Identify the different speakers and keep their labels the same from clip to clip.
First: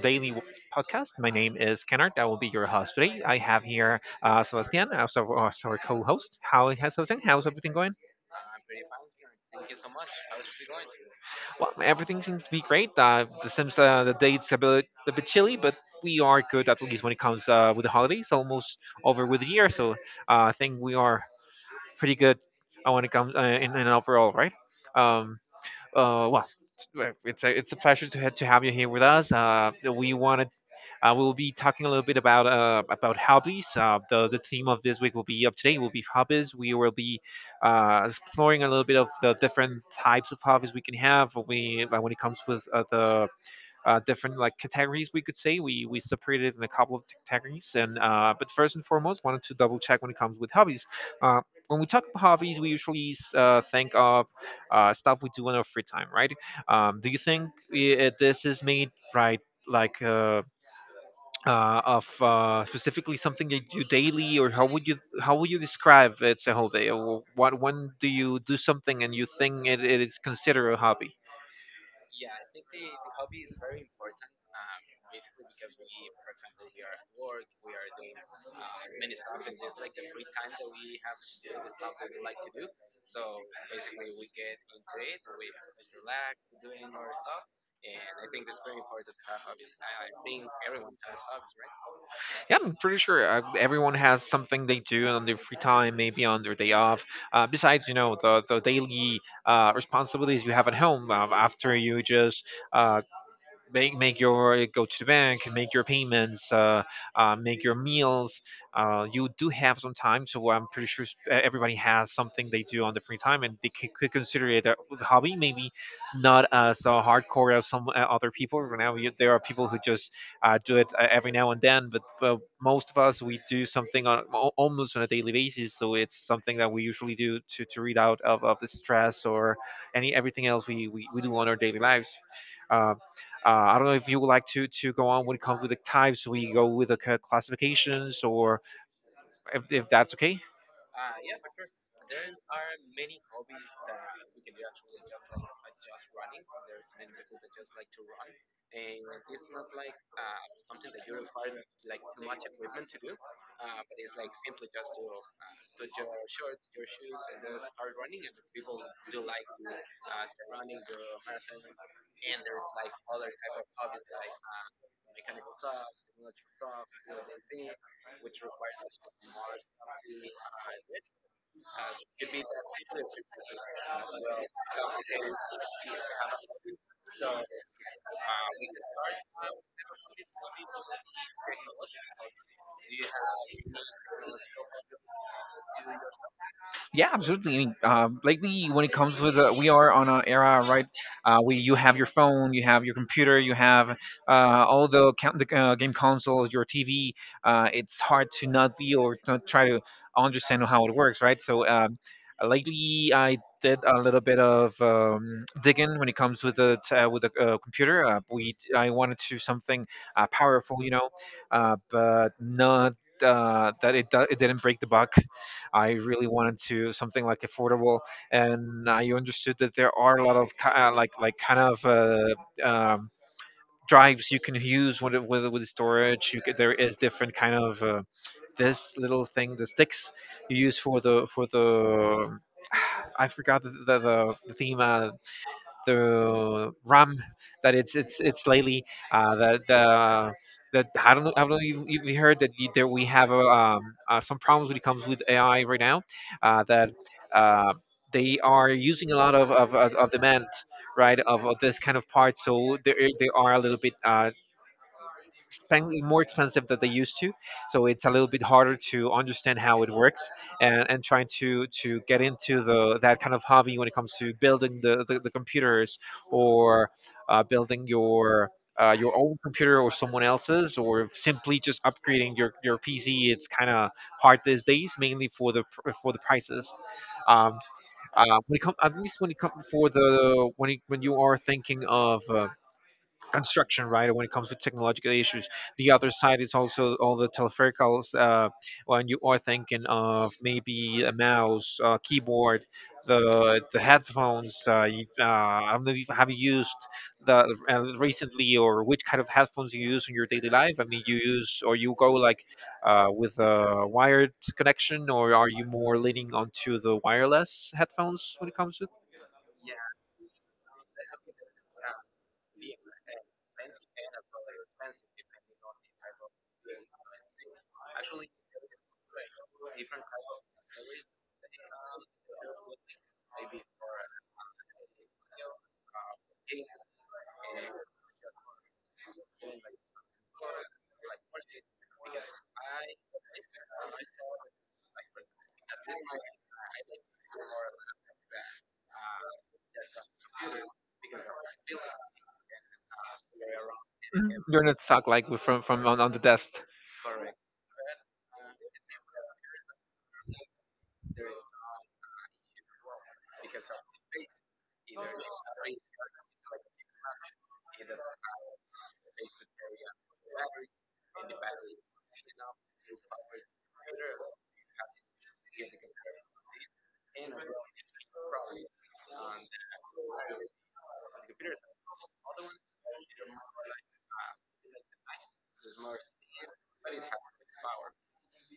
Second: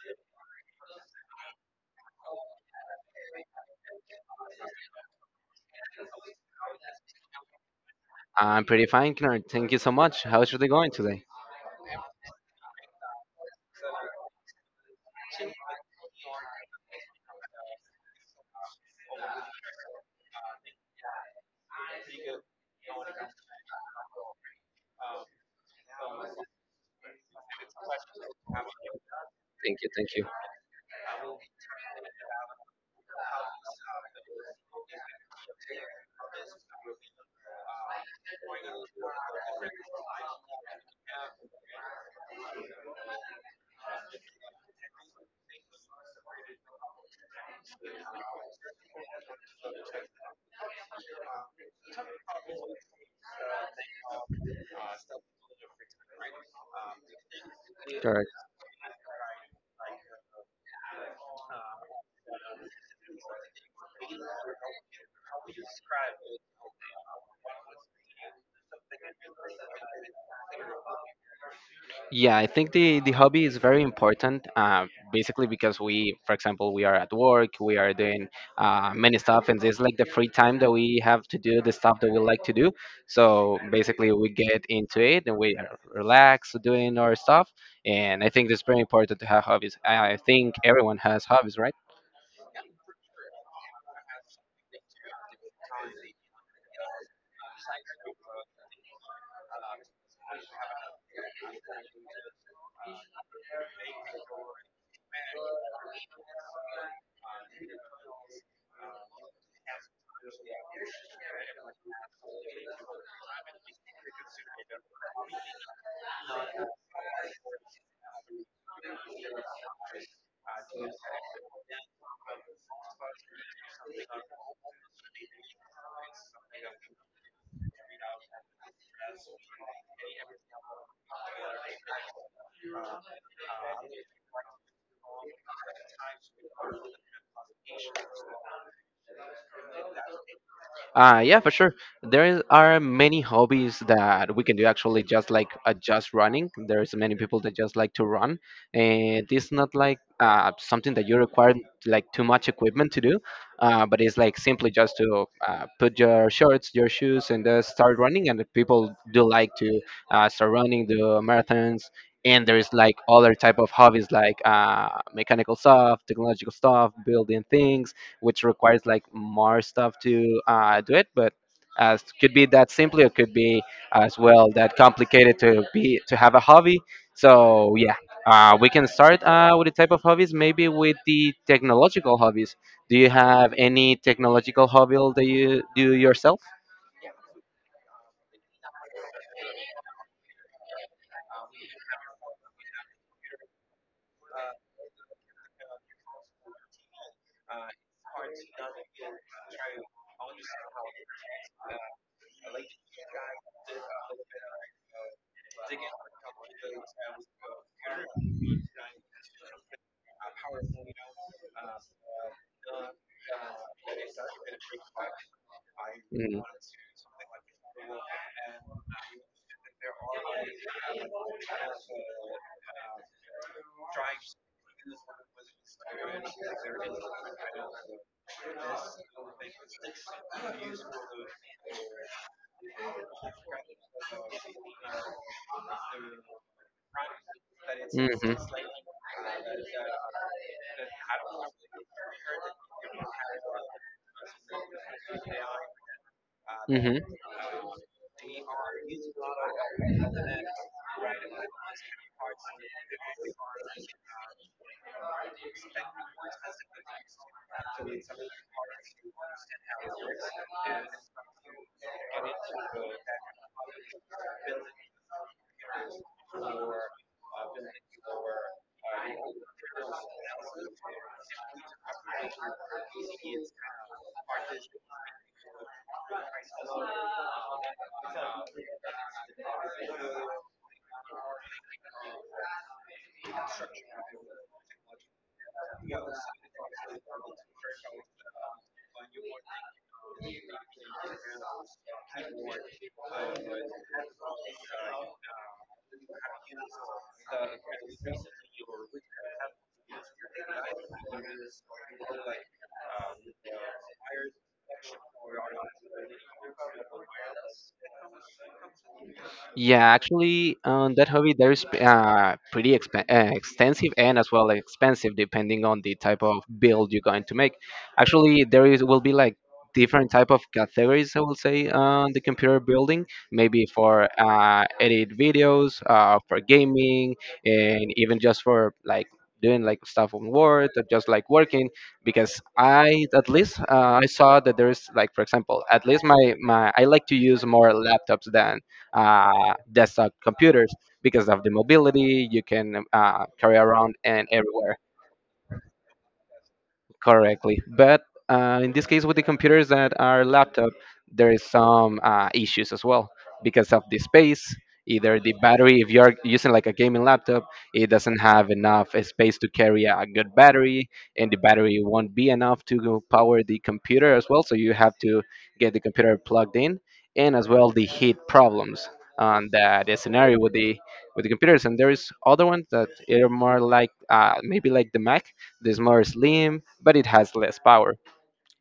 Speaker 1: daily podcast. My name is Kennard. I will be your host today. I have here Sebastian, as our co-host. How has Sebastian? How's everything going?
Speaker 2: I'm pretty fine, Kennard. Thank you so much. How's your day going today?
Speaker 1: Well, everything seems to be great. The seems the date's a bit chilly, but we are good, at least when it comes with the holidays. Almost over with the year, so I think we are pretty good when it comes in overall, right? Um, uh, well, well, it's a pleasure to to have you here with us.
Speaker 2: Thank you, thank
Speaker 1: We
Speaker 2: you.
Speaker 1: wanted we'll be talking a little bit about hobbies. The theme of this week will be up today will be hobbies. We will be exploring a little bit of the different types of hobbies we can have. We When it comes with the different like categories, we could say we separated in a couple of categories, and but first and foremost wanted to double check when it comes with hobbies uh, when we talk about hobbies we usually think of stuff we do in our free time, right? Do you think I
Speaker 2: Correct.
Speaker 1: this is made right, like? Of Specifically something that you do daily, or how would you, how would you describe it's a whole day, or what, when do you do something and you think it is considered a hobby?
Speaker 2: Yeah, I think the hobby is very important. Basically, because we, for example, we are at work, we are doing many stuff, and it's like the free time that we have to do the stuff that we like to do. So basically, we get into it and we are relax doing our stuff. And I think it's very important to have hobbies. I think everyone has hobbies.
Speaker 1: Yeah, I'm pretty sure everyone has something they do on their free time, maybe on their day off. Besides, you know, the daily responsibilities you have at home, after you just uh, make your go to the bank, make your payments, make your meals. You do have some time, so I'm pretty sure everybody has something they do on the free time, and they could consider it a hobby. Maybe not as hardcore as some other people. Right now, you, there are people who just do it every now and then, but most of us we do something on almost on a daily basis. So it's something that we usually do to read out of the stress or any everything else we do on our daily lives. Um, I don't know if you would like to go on when it comes with the types. We go with the classifications, or if that's okay.
Speaker 2: Yeah, for sure. There are many hobbies that we can do, actually, just like just running. There's many people that just like to run, and it's not like something that you require like too much equipment to do, but it's like simply just to put your shorts, your shoes, and start running. And the people do like to start running, do marathons. And there's like other type of hobbies, like mechanical stuff, technological stuff, building things, which requires like more stuff to do it. But as could be that simply, it could be as well that complicated to be to have a hobby. So yeah, we can start with the type of hobbies. Maybe with the technological hobbies. Do you have any technological hobby that you do yourself?
Speaker 1: Yeah, absolutely. I mean, lately, when it comes with we are on an era, right? We You have your phone, you have your computer, you have all the, count, the game consoles, your TV. It's hard to not be or not try to understand how it works, right? So lately, I did a little bit of digging when it comes with the with the computer. We I wanted to something powerful, you know, but not. That it, it didn't break the buck. I really
Speaker 2: Mm.
Speaker 1: wanted to something like affordable, and I understood that there are a lot of kind of um, drives you can use with storage. You could, there is different kind of this little thing, the sticks you use for the for the. I forgot the theme. The RAM, that
Speaker 2: Hmm.
Speaker 1: it's lately the that I don't know if you heard that that we have some problems when it comes with AI right now, that uh, they are using a lot of demand, right, of this kind of part, so they are a little bit spend more expensive than they used to, so it's a little bit harder to understand how it works, and trying to get into the that kind of hobby when it comes to building the computers, or building your own computer or someone else's, or simply just upgrading your PC. It's kind of hard these days, mainly for the for the prices. um, when it come, at least when it comes for the when it, when you are thinking of construction, right? When it comes to technological issues, the other side is also all the telepherical. When you are thinking of maybe a mouse, keyboard, the headphones. You, I don't know if have you used the recently, or which kind of headphones you use in your daily life. I mean, you use or you go like with a wired connection, or are you more leaning onto the wireless headphones when it comes to?
Speaker 2: Yeah, actually, that hobby there is pretty extensive and as well expensive, depending on the type of build you're going to make. Actually, there is will be like different type of categories, I will say, on the computer building. Maybe for edit videos, for gaming, and even just for like doing like stuff on Word or just like working, because I, at least I saw that there's like, for example, at least my my I like to use more laptops than desktop computers because of the mobility you can carry around and
Speaker 1: Mhm. You're
Speaker 2: everywhere.
Speaker 1: not stuck like from on the desk.
Speaker 2: Correctly. But in this case, with the computers that are laptop, there is some issues as well, because of the space. Either the battery, if you're using like a gaming laptop, it doesn't have enough space to carry a good battery, and the battery won't be enough to go power the computer as well. So you have to get the computer plugged in, and as well the heat problems on the scenario with the computers. And there is other ones that are more like maybe like the Mac. It's more slim, but it has less power.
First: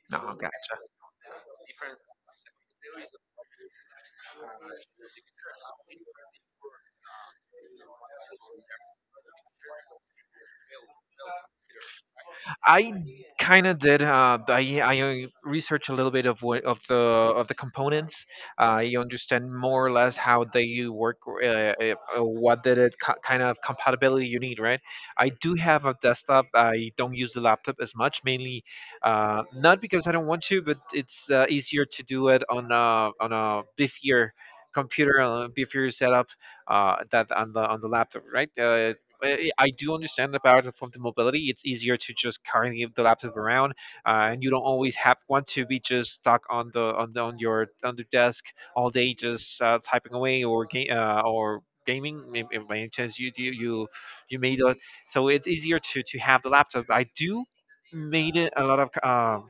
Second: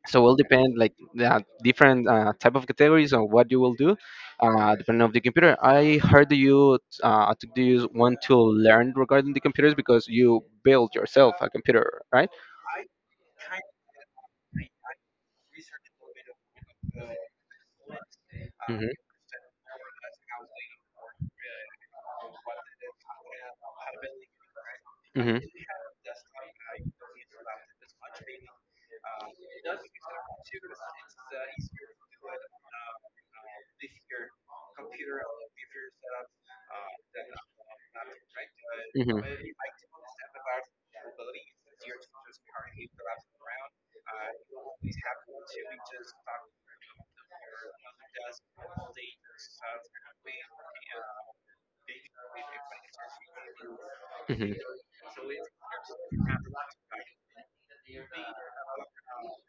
Speaker 2: So it
Speaker 1: No,
Speaker 2: will depend,
Speaker 1: gotcha.
Speaker 2: like, the different type of categories on what you will do, depending on the computer. I heard that you took this one to learn regarding the computers, because you built yourself a computer, right?
Speaker 1: I kind of did. I researched a little bit of what, of the components.
Speaker 2: Hmm.
Speaker 1: You understand more or less how they work, what did it kind of compatibility you need, right? I
Speaker 2: Hmm.
Speaker 1: do have a desktop. I don't use the laptop as much, mainly not because I don't want to, but it's easier to do it on a beefier computer, on a beefier setup that on the laptop, right? I do understand about from the mobility. It's easier to just carry the laptop around, and you don't always have want to be just stuck on the on the, on your on the desk all day, just typing away or game or gaming. If by any chance you do you you
Speaker 2: Hmm.
Speaker 1: made it, so it's easier to have the laptop. I do made it a lot of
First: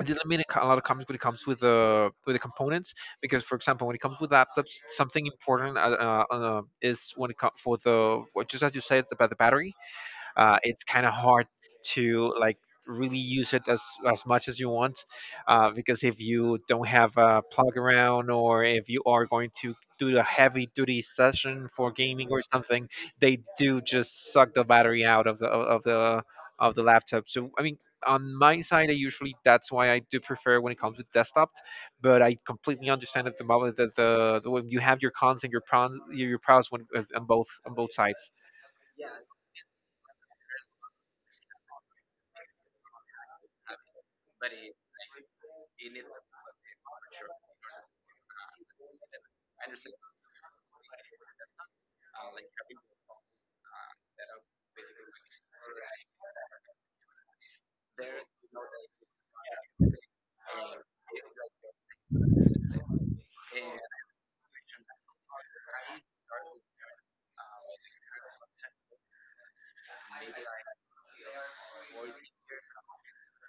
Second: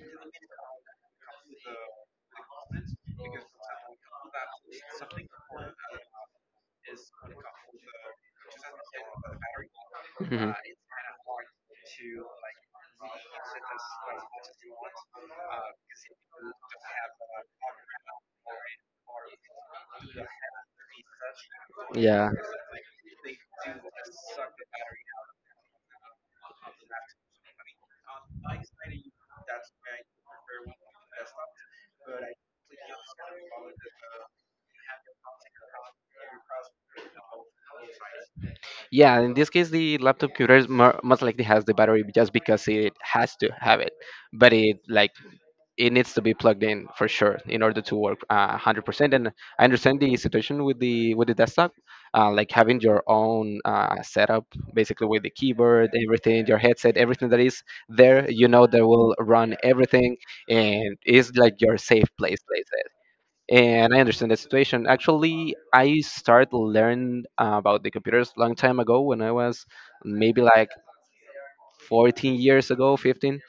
Speaker 1: they limit a a lot of comics when it comes with the components, because for example when it comes with laptops something important is when it comes for the just as you said about the battery,
Speaker 2: Hmm.
Speaker 1: it's kind of hard to like really use it as much as you want, because if you don't have a plug around or if you are going to do a heavy duty session for gaming
Speaker 2: Yeah.
Speaker 1: or something, they do just suck the battery out of the of the of the laptop. So I mean, on my side I usually, that's why I do prefer when it comes to desktop, but I completely understand at the moment that the when you have your cons and your pros, your pros when, on both sides.
Speaker 2: Yeah, in this case, the laptop computer is more, most likely has the battery just because it has to have it, but it like it needs to be plugged in for sure in order to work 100%. And I understand the situation with the desktop, like having your own setup, basically, with the keyboard, everything, your headset, everything that is there, you know, that will run everything, and is like your safe place, like that. And I understand the situation. Actually, I started learn about the computers long time ago, when I was maybe like 14 years ago, 15.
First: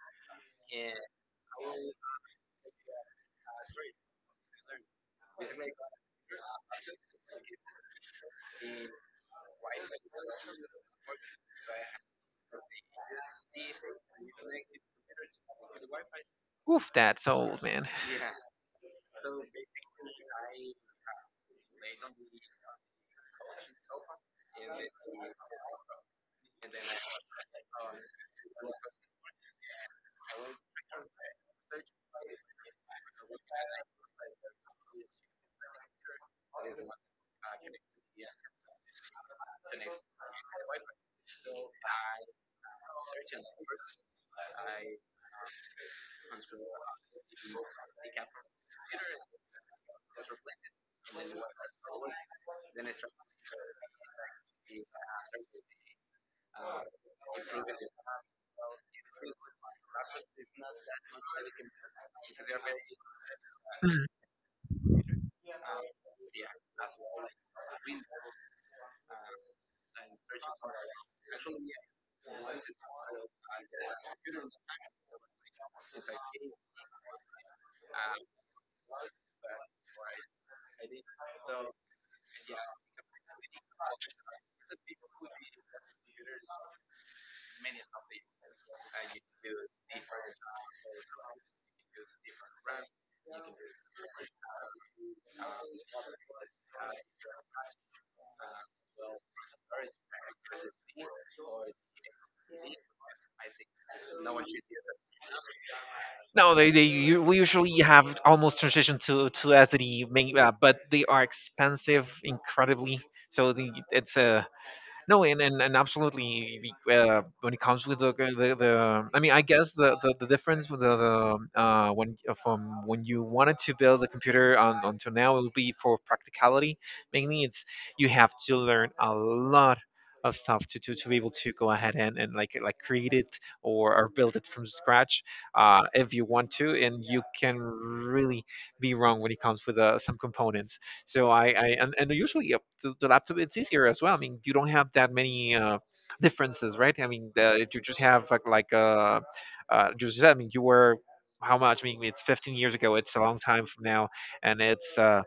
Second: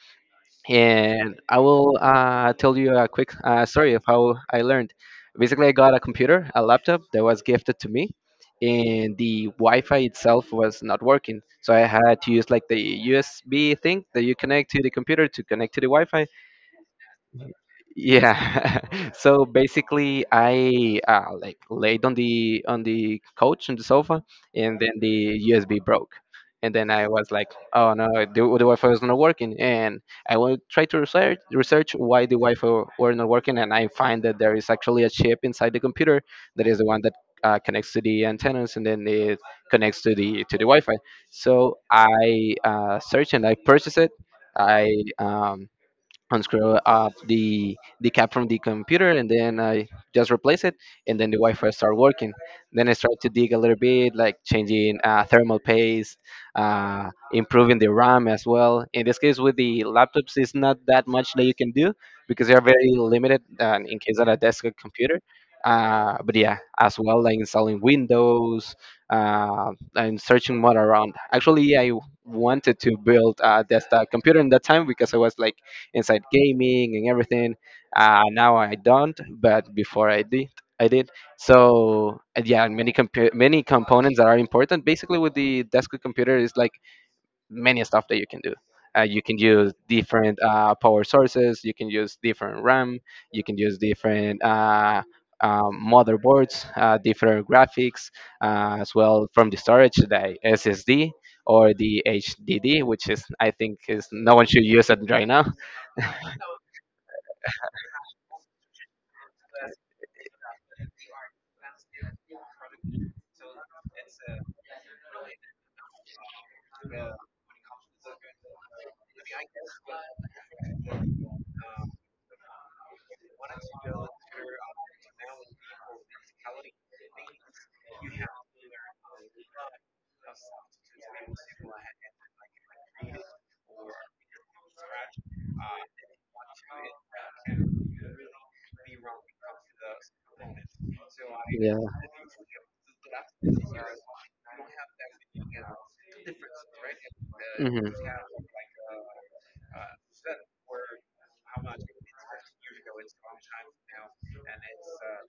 Speaker 2: And I will tell you a quick story of how I learned. Basically, I got a computer, a laptop that was gifted to me, and the Wi-Fi itself was not working, so I had to use like the USB thing that you connect to the computer to connect to the Wi-Fi.
Speaker 1: Oof, that's old, man.
Speaker 2: Yeah. So basically, I like laid on the couch, on the sofa, and then the USB broke, and then I was like, oh no, the Wi-Fi was not working. And I will try to research why the Wi-Fi were not working, and I find that there is actually a chip inside the computer, that is the one that connects to the antennas, and then it connects to the Wi-Fi. So I searched and I purchased it. I um, unscrew up the cap from the computer, and then I just replace it, and then the Wi-Fi start working. Then I start to dig a little bit, like changing thermal paste, improving the RAM as well. In this case, with the laptops, it's not that much that you can do, because they are very limited, in case of a desktop computer. But yeah, as well, like installing Windows, uh, and searching more around. Actually, I wanted to build a desktop computer in that time because I was like inside gaming and everything. Now I don't, but before I did, I did. So, and yeah, many components that are important. Basically, with the desktop computer, is like many stuff that you can do. You can use different power sources. You can use different RAM. You can use different motherboards, different graphics, as well, from the storage, the SSD or the HDD, which is, I think is no one should use it right now.
Speaker 1: No, they we usually have almost transition to SD, main, but they are expensive incredibly. So the, it's a. No, and absolutely. When it comes with the, I mean, I guess the difference with the when from when you wanted to build a computer on, until now it will be for practicality. Mainly, it's you have to learn a lot of stuff to be able to go ahead, and like create it, or build it from scratch if you want to. And you can really be wrong when it comes with some components, so I, and usually the laptop it's easier as well. I mean, you don't have that many differences, right? I mean, the, you just have like just, I mean, you were how much? I mean, it's 15 years ago. It's a long time from now, and it's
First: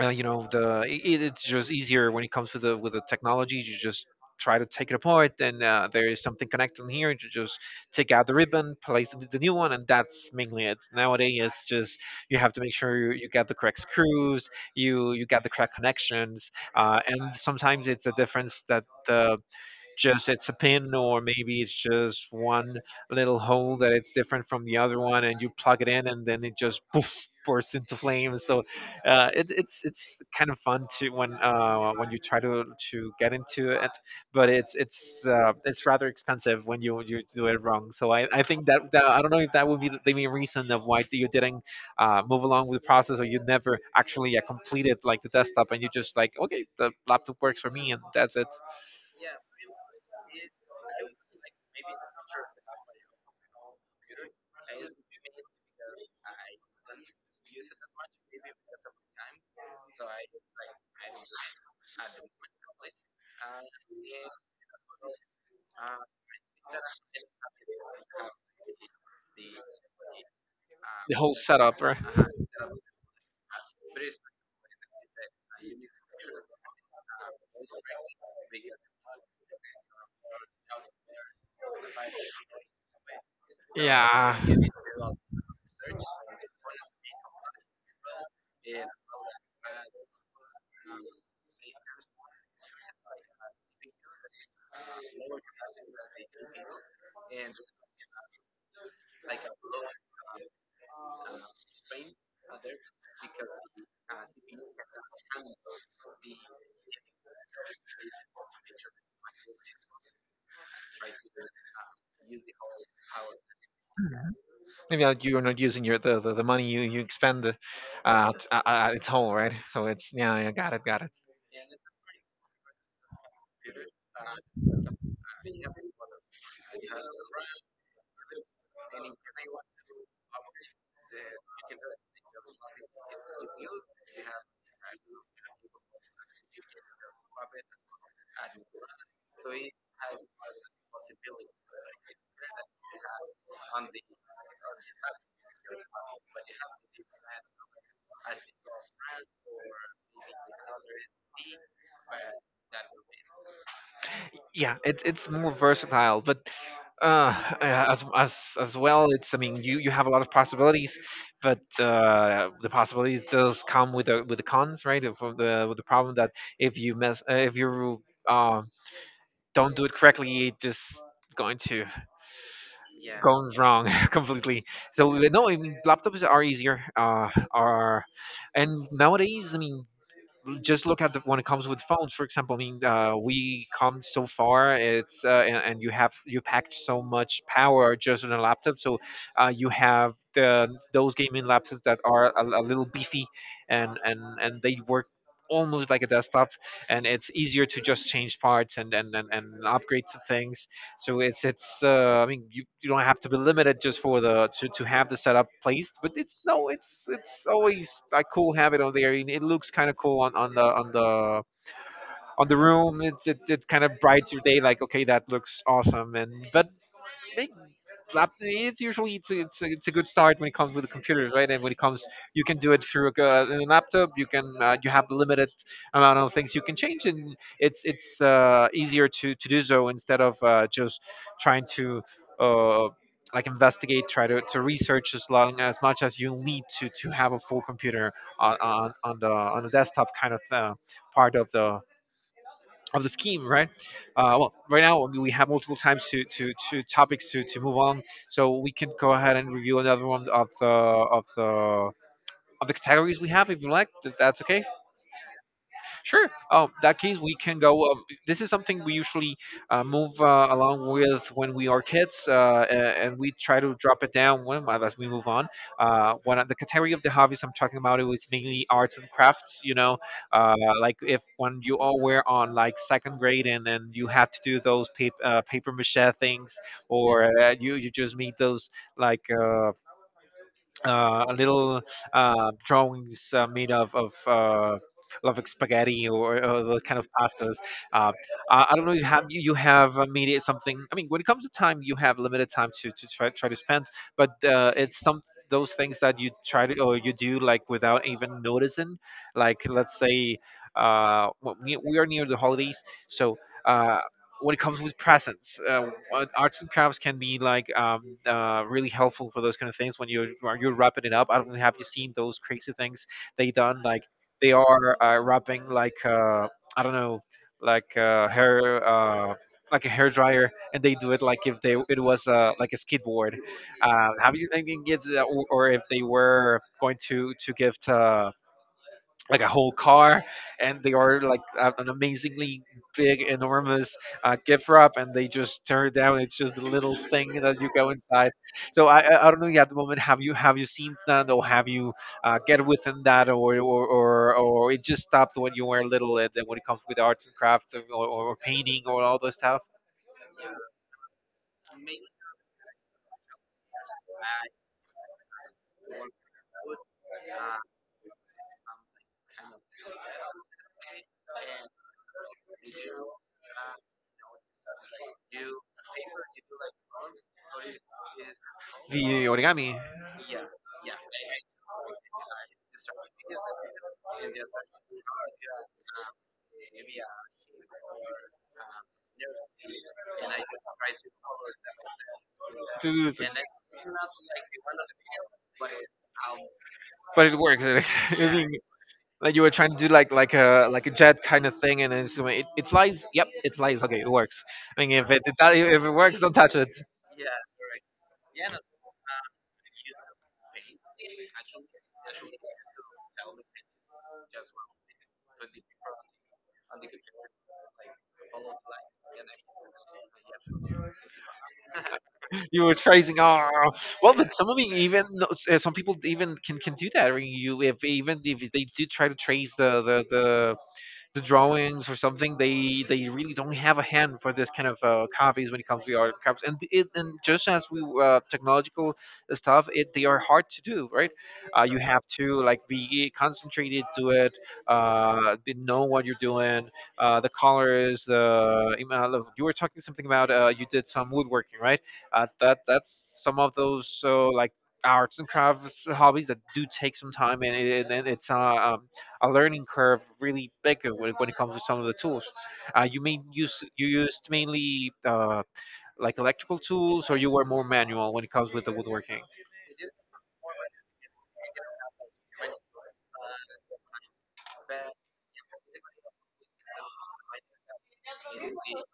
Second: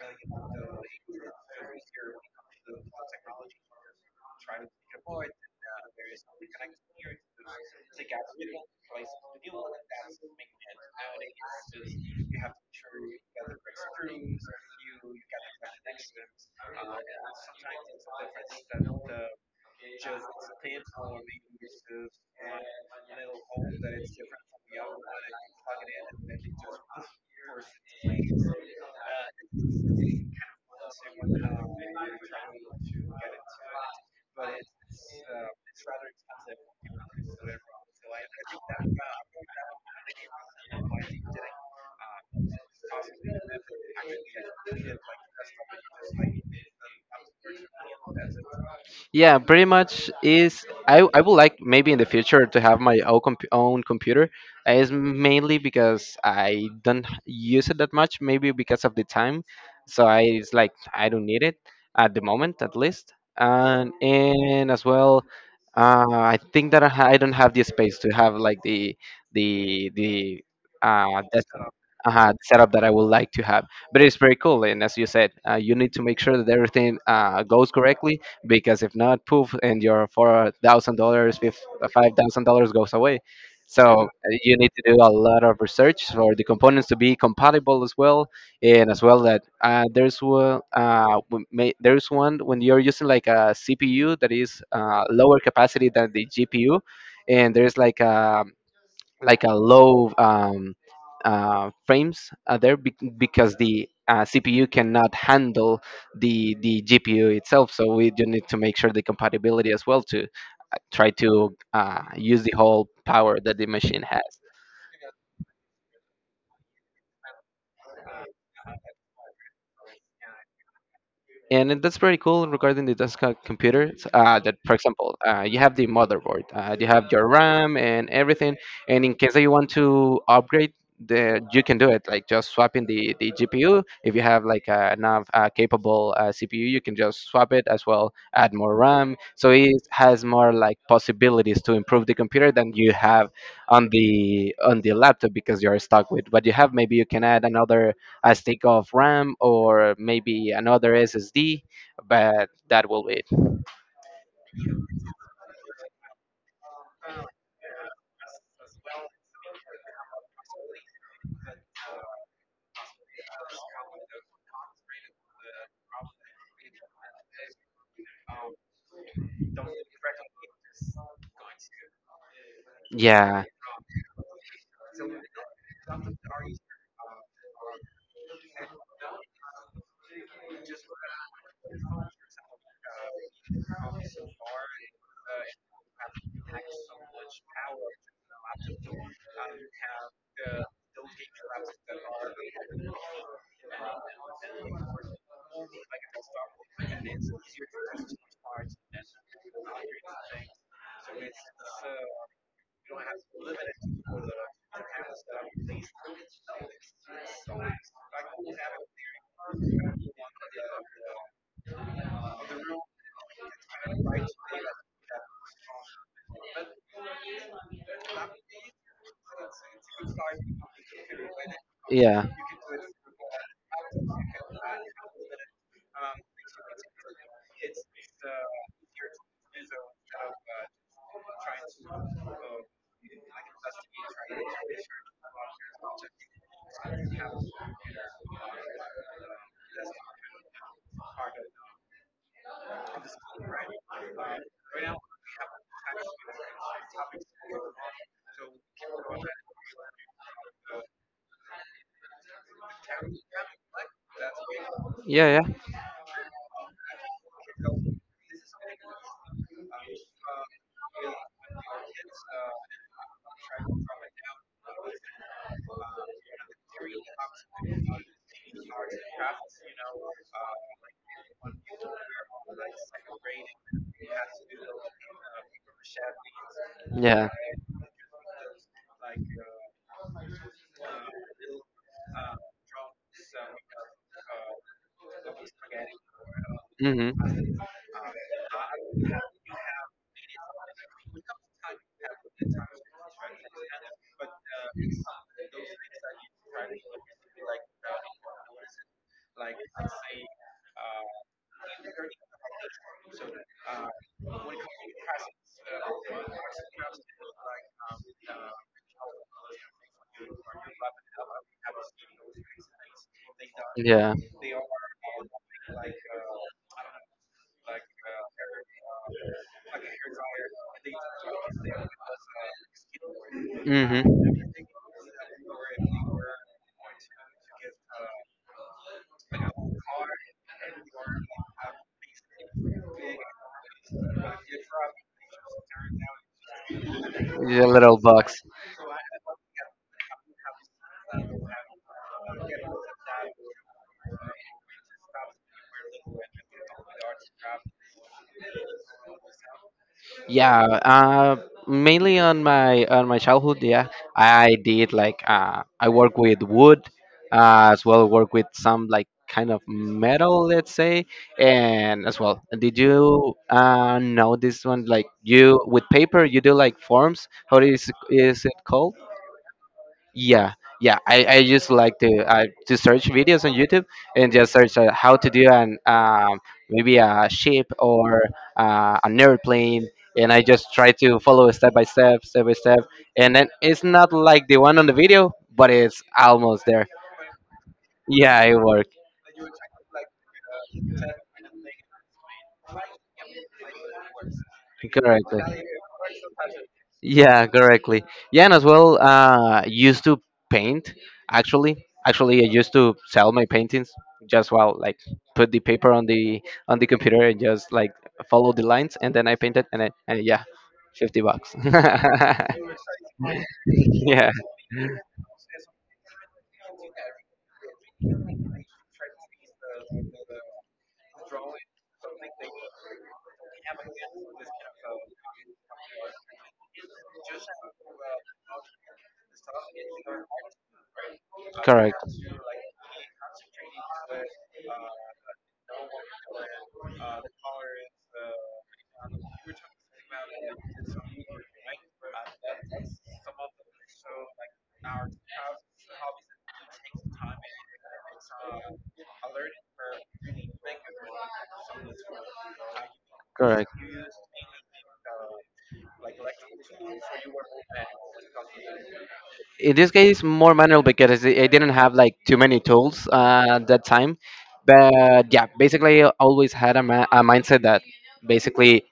Speaker 1: you know the it, it's just easier when it comes to the with the technology. You just try to take it apart, and there is something connected here. You just take out the ribbon, place the new one, and that's mainly it. Nowadays it's just you have to make sure you get the correct screws, you get the correct connections. And sometimes it's a difference that the just it's a pin, or maybe it's just one little hole that it's different from the other one, and you plug it in, and then it just poof, bursts into flames. So it's kind of fun to when you try to get into it. But it's rather expensive when you do it wrong. So I think that I don't know if that would be the main reason of why you didn't move along with the process, or you never actually completed like the desktop, and you just like, okay, the laptop works for me, and that's it.
Speaker 2: Yeah, pretty much is. I would like maybe in the future to have my own, own computer. It's mainly because I don't use it that much, maybe because of the time. So I, it's like I don't need it at the moment, at least. And as well, I think that I don't have the space to have like the
Speaker 1: The whole
Speaker 2: desktop
Speaker 1: setup, right?
Speaker 2: Setup that I would like to have. But it's very cool. And as you said, you need to make sure that everything goes correctly, because if not, poof, and your $4,000, $5,000 goes away. So
Speaker 1: Yeah.
Speaker 2: you need to do a lot of research for the components to be compatible as well, and as well that there's wo- w- may- there's one when you're using like a CPU that is lower capacity than the GPU, and there's like a low frames, because the CPU cannot handle the GPU itself. So we do need to make sure the compatibility as well, to try to use the whole power that the machine has.
Speaker 1: Maybe like you're not using the money you expend at its whole, right? So it's, yeah, yeah, got it, got it.
Speaker 2: And it- that's pretty cool regarding the desktop computers, that, for example, you have the motherboard, you have your RAM and everything. And in case that you want to upgrade, the, you can do it like just swapping the GPU. If you have like a enough capable CPU, you can just swap it, as well add more RAM, so it has more like possibilities to improve the computer than you have on the laptop, because you're stuck with what you have. Maybe you can add another a stick of RAM, or maybe another SSD, but that will be it.
Speaker 1: Yeah, it's more versatile, but uh, uh, as well, it's I mean, you have a lot of possibilities, but the possibilities does come with the cons, right? Of the problem that if you mess if you uh, don't do it correctly, it just going to
Speaker 2: Yeah,
Speaker 1: gone wrong completely. So no, I mean, laptops are easier. Are And nowadays, I mean, just look at when it comes with phones, for example. I mean, we come so far. It's And you have, you packed so much power just on a laptop. So you have the those gaming laptops that are a little beefy, and they work almost like a desktop, and it's easier to just change parts and and upgrade to things. So it's I mean, you don't have to be limited just for to have the setup placed, but it's no, it's always a cool habit on there. And it looks kind of cool on the on the on the room. It's it kind of brightens your day. Like, okay, that looks awesome. And but it it's usually it's a good start when it comes with the computers, right? And when it comes,
Speaker 2: yeah,
Speaker 1: you can do it through a laptop. You can you have limited amount of things you can change, and it's easier to do so, instead of just trying to uh, like investigate, try to research as long as much as you need to have a full computer on the desktop kind of part of the scheme, right? Well, right now we have multiple times to, to topics to move on, so we can go ahead and review another one of the categories we have, if you like. That's okay.
Speaker 2: yeah, yeah.
Speaker 1: Sure. Oh, that case we can go. This is something we usually move along with when we are kids, and we try to drop it down when as we move on. One of the category of the hobbies I'm talking about, it was mainly arts and crafts. You know, uh, like if when you all were on like second grade, and then you had to do those paper mache things, or
Speaker 2: Yeah.
Speaker 1: you just made those like. A little drawings made of love spaghetti, or those kind of
Speaker 2: Mm-hmm.
Speaker 1: pastas. Uh, I don't know. You have you have made it something. I mean, when it comes to time, you have limited time to try to spend. But it's some those things that you try to, or you do like without even noticing. Like, let's say well, we are near the holidays, so. Uh, when it comes with presents, arts and crafts can be like really helpful for those kind of things when you're wrapping it up. I don't know, have you seen those crazy things they done? Like, they are wrapping like I don't know,
Speaker 2: Yeah.
Speaker 1: like hair. Like a hair dryer, and they do it like if they it was like a skateboard.
Speaker 2: Hmm.
Speaker 1: Have you, I mean, kids, or if they were going to give like a whole car, and they are like an amazingly big, enormous gift wrap, and they just tear it down, it's just a little
Speaker 2: Just
Speaker 1: thing that
Speaker 2: a
Speaker 1: you go
Speaker 2: little
Speaker 1: inside.
Speaker 2: box.
Speaker 1: So I don't know yet at the moment, have you seen that, or have you get within that, or it just stopped when you were little, and then when it comes with arts and crafts, or painting, or all those stuff.
Speaker 2: Yeah, mainly on my childhood. Yeah, I did like I work with wood, as well work with some like kind of metal, let's say, and as well. Did you know this one? Like, you with paper, you do like forms. How is it called?
Speaker 1: The origami.
Speaker 2: Yeah, yeah. I just like to search videos on YouTube, and just search how to do an maybe a ship or an airplane. And I just try to follow step by step,
Speaker 1: To do so.
Speaker 2: and then it's not like the one on the video, but it's almost there.
Speaker 1: But it works. I
Speaker 2: Yeah,
Speaker 1: mean,
Speaker 2: it works.
Speaker 1: like you were trying to do like like a jet kind of thing, and it's going, it flies. Yep, it flies. Okay, it works. I mean, if
Speaker 2: Correctly.
Speaker 1: if it works, don't touch it.
Speaker 2: Yeah, correctly. Yeah, and as well, used to paint. Actually, actually, I used to sell my paintings, just while like put the paper on the computer and just like follow the lines, and then I painted, and then, and yeah, $50.
Speaker 1: You were tracing. Oh, well,
Speaker 2: Yeah,
Speaker 1: but some of the even some people even can do that. I mean, you if even if they do try to trace the drawings or something, they really don't have a hand for this kind of copies when it comes to the art copies. And it, and just as we technological stuff, it they are hard to do, right? You
Speaker 2: correct.
Speaker 1: have to like be concentrated to it, know what you're doing, the colors, the amount of— you were talking something about you did some woodworking, right? That's some of those, so like arts and crafts hobbies that do take some time, and, and it's a learning curve really bigger when it comes to some of the tools. You mean use
Speaker 2: Correct.
Speaker 1: you used mainly like electrical tools, or you were more manual when it comes with the woodworking?
Speaker 2: In this case, more manual, because I didn't have like too many tools at that time. But yeah, basically I always had a, a mindset that basically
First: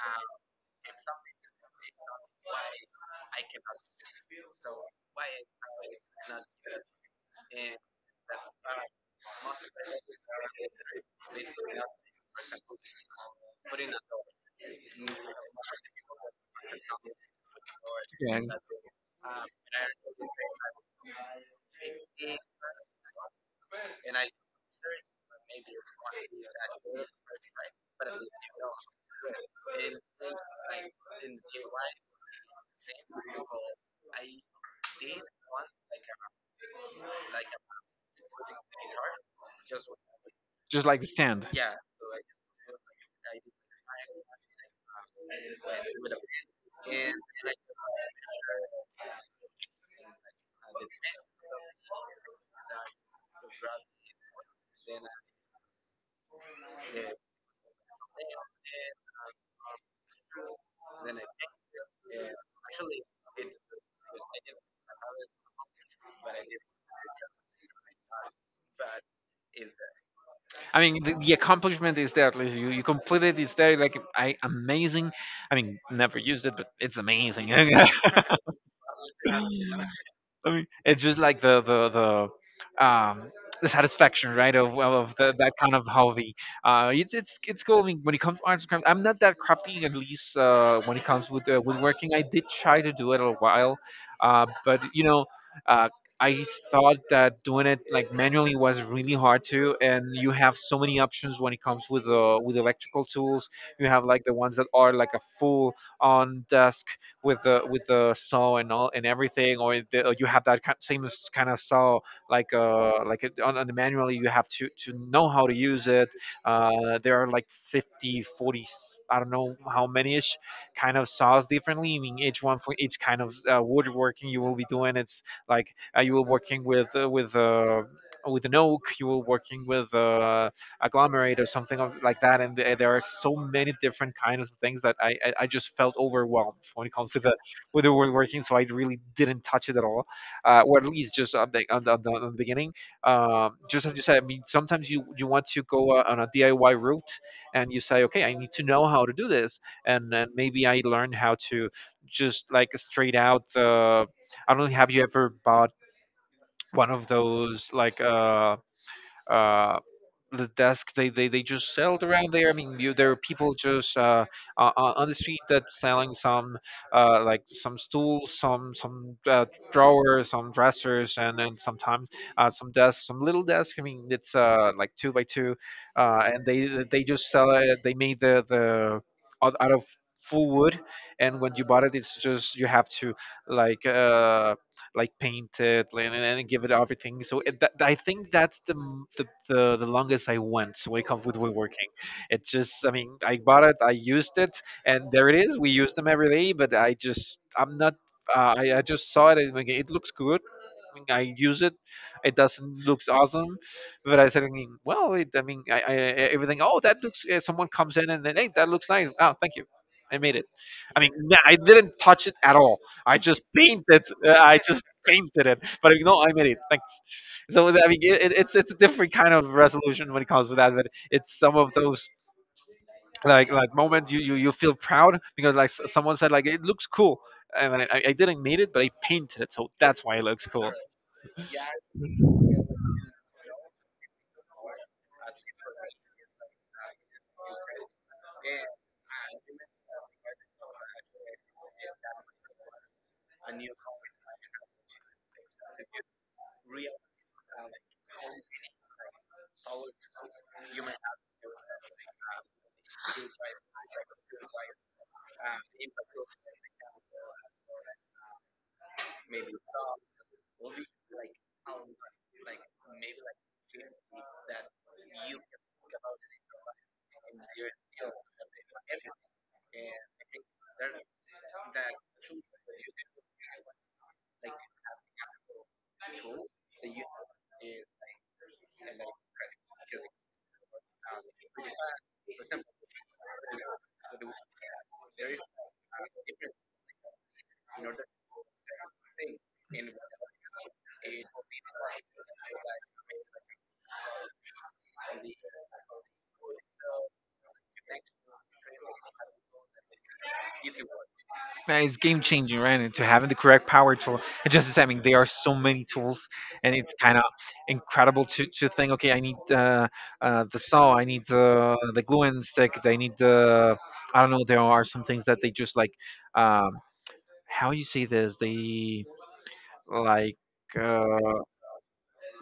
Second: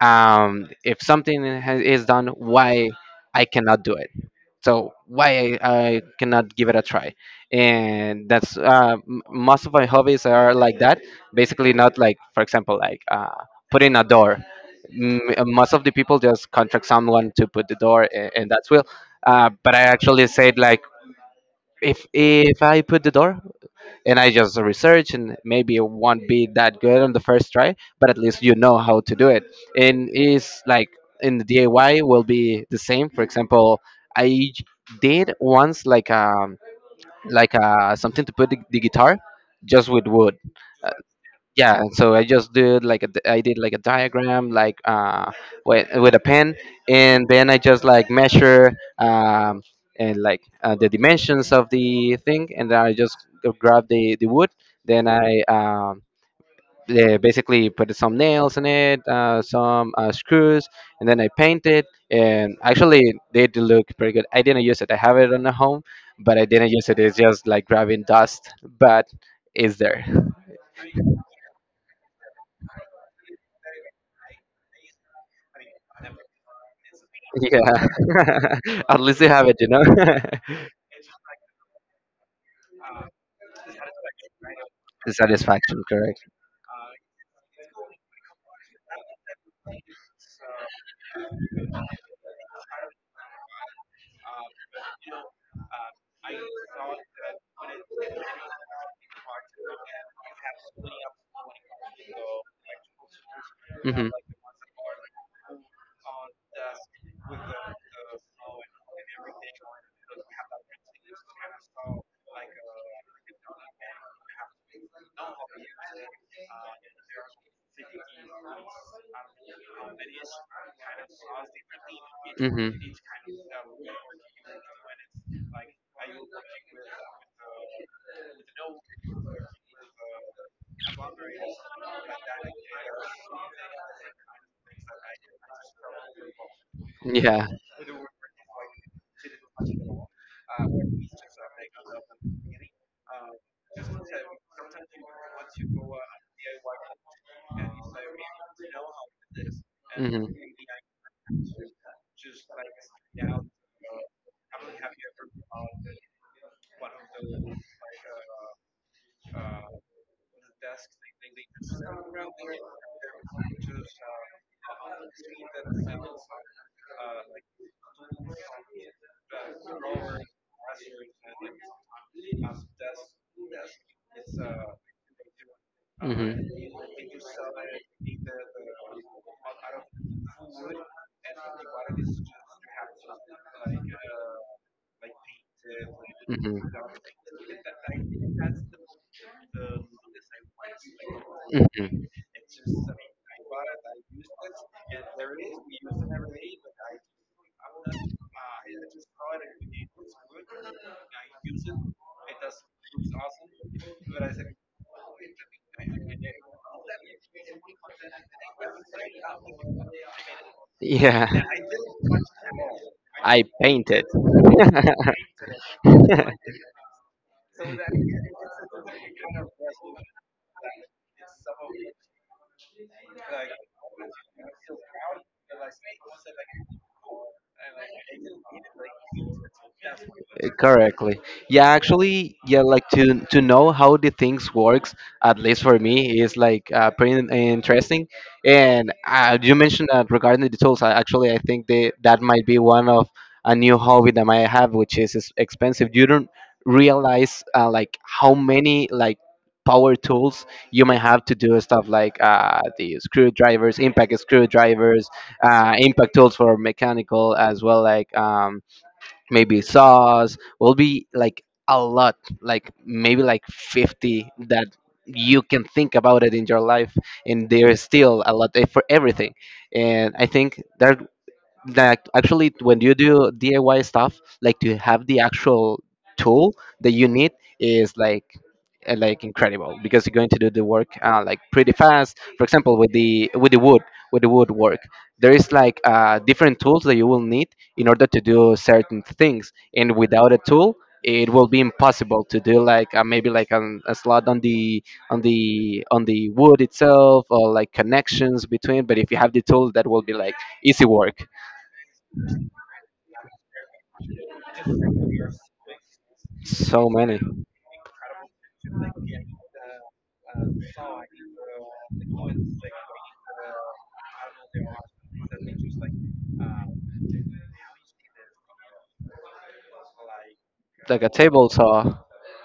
Speaker 2: if is done, why I cannot do it, so why I cannot give it a try. And most of my hobbies are like that, basically. Not like, for example, like putting a door. Most of the people just contract someone to put the door, and,
Speaker 1: Yeah,
Speaker 2: and that's will. But I actually said, like, if I put the door and I just research, and maybe it won't be that good on the first try, but at least you know how to do it. And it's like, in the DIY will be the same. For example, I did once like something to put the guitar, just with wood.
Speaker 1: just like the stand.
Speaker 2: Yeah, and so I just did like a I did like a diagram like with a pen, and then I just like measure, um and like the dimensions of the thing, and then I just grab the wood, then I yeah, basically put some nails in it, some screws, and then I paint it. And actually they do look pretty good. I didn't use it, I have it on the home, but I didn't use it, it's just like grabbing dust, but it's there.
Speaker 1: I mean, the accomplishment is there. Like you completed, it's there. Like, I amazing. I mean, never used it, but it's amazing.
Speaker 2: Yeah. At least you have it, you know?
Speaker 1: I mean, it's just like the satisfaction, right? Of
Speaker 2: The
Speaker 1: of the, that kind
Speaker 2: satisfaction,
Speaker 1: of
Speaker 2: correct.
Speaker 1: hobby. It's it's cool. I mean, when it comes to arts and crafts, I'm not that crafty. At least when it comes with woodworking, I did try to do it a while, but you know. Uh, I thought that doing it like manually was really hard too, and you have so many options when it comes with electrical tools. You have
Speaker 2: Hmm
Speaker 1: like the ones that are like a full on desk with the saw and all and everything, or or you have that kind, kind of saw like on the manually, you have to know how to use it. There are like 50, 40, 40, s- I don't know how many ish kind of saws differently. I mean, each one
Speaker 2: hmm.
Speaker 1: for each kind of woodworking you will be doing. It's like you were working with with an oak. You were working with agglomerate, or something of, like that. And there are so many different kinds of things that I just felt overwhelmed when it comes to the
Speaker 2: Yeah.
Speaker 1: with the word working. So I really didn't touch it at all, or at least just on on the beginning. Just as you said, I mean, sometimes you want to go on a DIY route, and you say, okay, I need to know how to do this. And
Speaker 2: Hmm hmm.
Speaker 1: then maybe I learn how to just like straight out I don't know, have you ever bought one of those like, uh, the desk they just sell it around there. I mean, there are people just on the street that selling some like some stools, some drawers, some dressers, and then sometimes some desks, some little desks. I mean, it's like two by two, and they just sell it. They made the out of full wood, and when you bought it, it's just you have to like. Like paint it, and
Speaker 2: Mhm.
Speaker 1: give it everything. So I think that's the, the longest I went when it comes with woodworking.
Speaker 2: Mhm.
Speaker 1: It just, I mean, I bought it, I used it, and there it is. We use them every day, but I just, I'm not. I just saw it, and like, it looks good. I mean, I use it. It doesn't looks awesome, but I said, I mean, well, it, I mean, everything. Oh, that looks. Someone comes in, and then, hey, that looks nice. Oh, thank you. I made it. I mean,
Speaker 2: Yeah,
Speaker 1: I didn't touch it at all. I just
Speaker 2: I
Speaker 1: painted.
Speaker 2: painted.
Speaker 1: I just painted it, but you know, I made it. Thanks. It's a different kind of resolution when it comes to that, but it's some of those like moments you feel proud because someone said like it looks cool, and I didn't made it, but I painted it, so that's why it looks cool.
Speaker 2: Correctly. Yeah, actually, yeah, like, to know how the things works, at least for me, is like pretty interesting. And you mentioned that regarding the tools. Actually, I think that might be one of a new hobby that I have, which is expensive. You don't realize like how many like power tools you might have to do stuff, like the screwdrivers, impact screwdrivers, impact tools for mechanical as well, like maybe sauce will be like a lot, like maybe like 50, that you can think about it in your life, and there's still a lot, eh, for everything. And I think that, like, actually when you do DIY stuff, like to have the actual tool that you need is like incredible, because you're going to do the work like pretty fast. For example, with the with the wood work, there is like different tools that you will need in order to do certain things, and without a tool, it will be impossible to do like maybe like a slot on the on the wood itself, or like connections between. But if you have the tool, that will be like easy work.
Speaker 1: It's game changing, right? And to having the correct power tool, and just as there are so many tools, and
Speaker 2: So
Speaker 1: it's
Speaker 2: many.
Speaker 1: kind of incredible to think, okay, I need the saw, I need the glue and stick, I need the, I don't know, there are some things that they just like, um, how you say this, they like.
Speaker 2: Like a
Speaker 1: Uh,
Speaker 2: table saw.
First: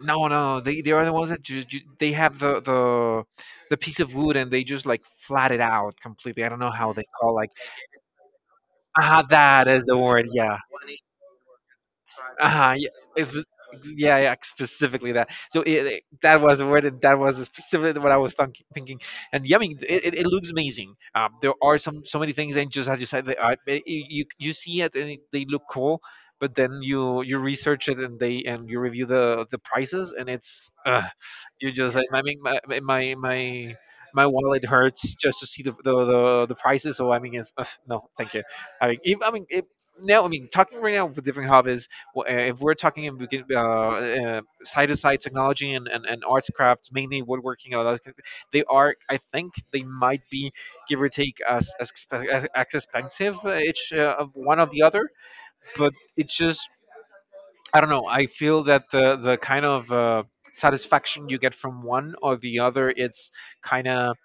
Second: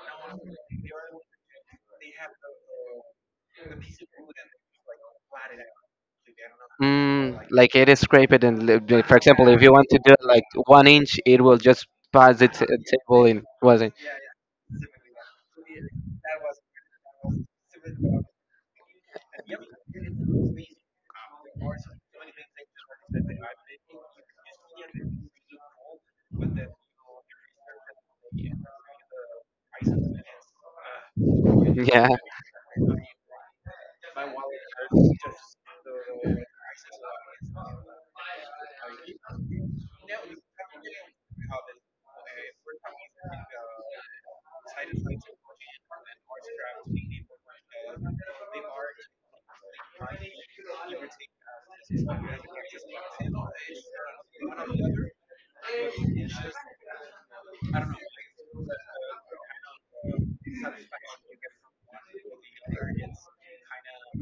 Speaker 1: no, they are the ones that they have the piece of wood and they just like flat it out completely. I don't know how they call
Speaker 2: Mm,
Speaker 1: like
Speaker 2: like it is scraped and for
Speaker 1: ah
Speaker 2: example, if
Speaker 1: that
Speaker 2: you
Speaker 1: is
Speaker 2: want
Speaker 1: the
Speaker 2: to do
Speaker 1: word.
Speaker 2: like
Speaker 1: Yeah,
Speaker 2: one inch, it will just pass the
Speaker 1: ah, yeah,
Speaker 2: table
Speaker 1: it
Speaker 2: in,
Speaker 1: was,
Speaker 2: wasn't?
Speaker 1: yeah, yeah, specifically that. So that was where did, that was specifically what I was thinking. And yeah, I mean, it looks amazing. There are some so many things, and just as you said, they are, eh, you see it and it, they look cool, but then you research it and they and you review the prices, and it's you just like
Speaker 2: Yeah.
Speaker 1: I mean, my wallet hurts just to see the prices. So I mean, it's no, thank you. I mean, if, I mean. It, now, I mean, talking right now with different hobbies, w- if we're talking in side-to-side technology and arts crafts, mainly woodworking and all that, they are, I think, they might be give or take as as expensive each of one of the other. But it's just, I don't know. I feel that the kind of satisfaction you get from one or the other, it's kind of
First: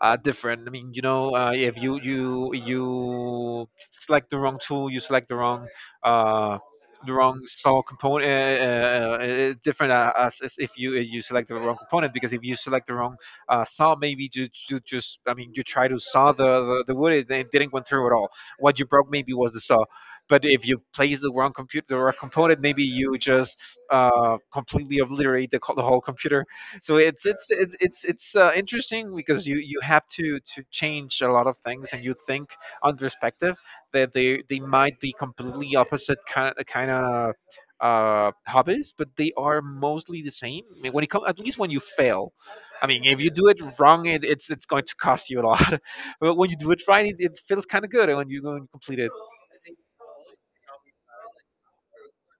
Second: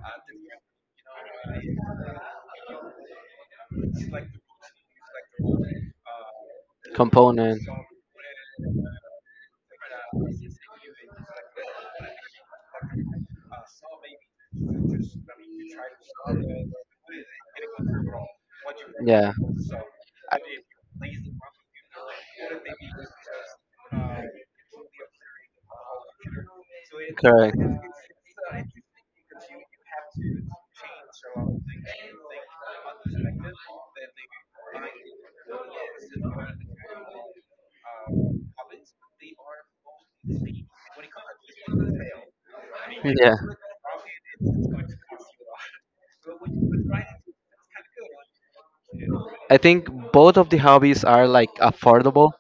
Speaker 1: different. I mean, you know, if you select the wrong tool, you select uh, the wrong
Speaker 2: Component.
Speaker 1: saw component. It's different as if you select the wrong component because if you select the wrong saw, maybe you, you just I mean, you try to saw the, the wood, it didn't go through at all. What you broke
Speaker 2: Yeah.
Speaker 1: maybe was the saw. But if you place the wrong computer, the wrong component, maybe you just completely obliterate the whole computer, so it's it's
Speaker 2: Correct.
Speaker 1: it's it's it's uh, interesting because you have to change a lot of things and you think on perspective that they might be completely opposite kind of hobbies but they are mostly the same. I mean, when it comes at least when you fail, I mean if you
Speaker 2: Yeah.
Speaker 1: do it wrong it's going to cost you a lot but when you do it right it feels kind of good when you go and complete it
Speaker 2: I think both of the hobbies are like affordable,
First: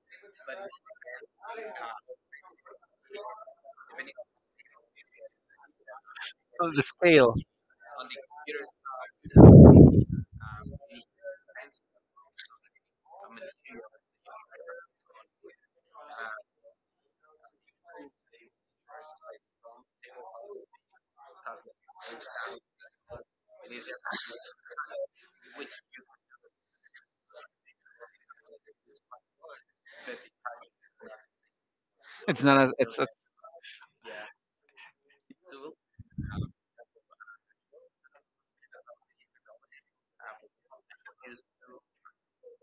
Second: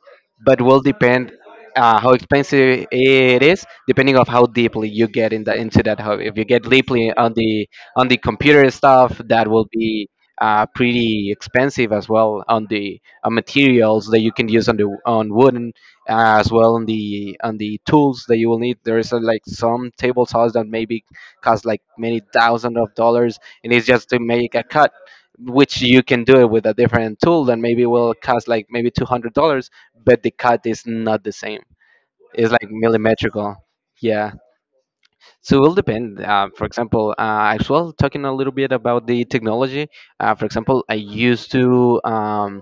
Speaker 2: but will depend how expensive it is depending of how deeply you get in the, into that hobby. If you get
Speaker 1: on the
Speaker 2: deeply
Speaker 1: scale.
Speaker 2: on the computer stuff, that will be pretty expensive, as well on the materials that you can use on the on wooden, as well on the tools that you will need. There is like some table saws that maybe cost like many thousands of dollars, and it's just to make a cut. Which you can do it with a different tool that maybe will cost like maybe $200, but the cut is not the same.
Speaker 1: It's
Speaker 2: It's
Speaker 1: not
Speaker 2: like
Speaker 1: a, it's a
Speaker 2: millimetrical. Yeah. So it will depend. For example, as well, talking a little bit about the technology. For example, I used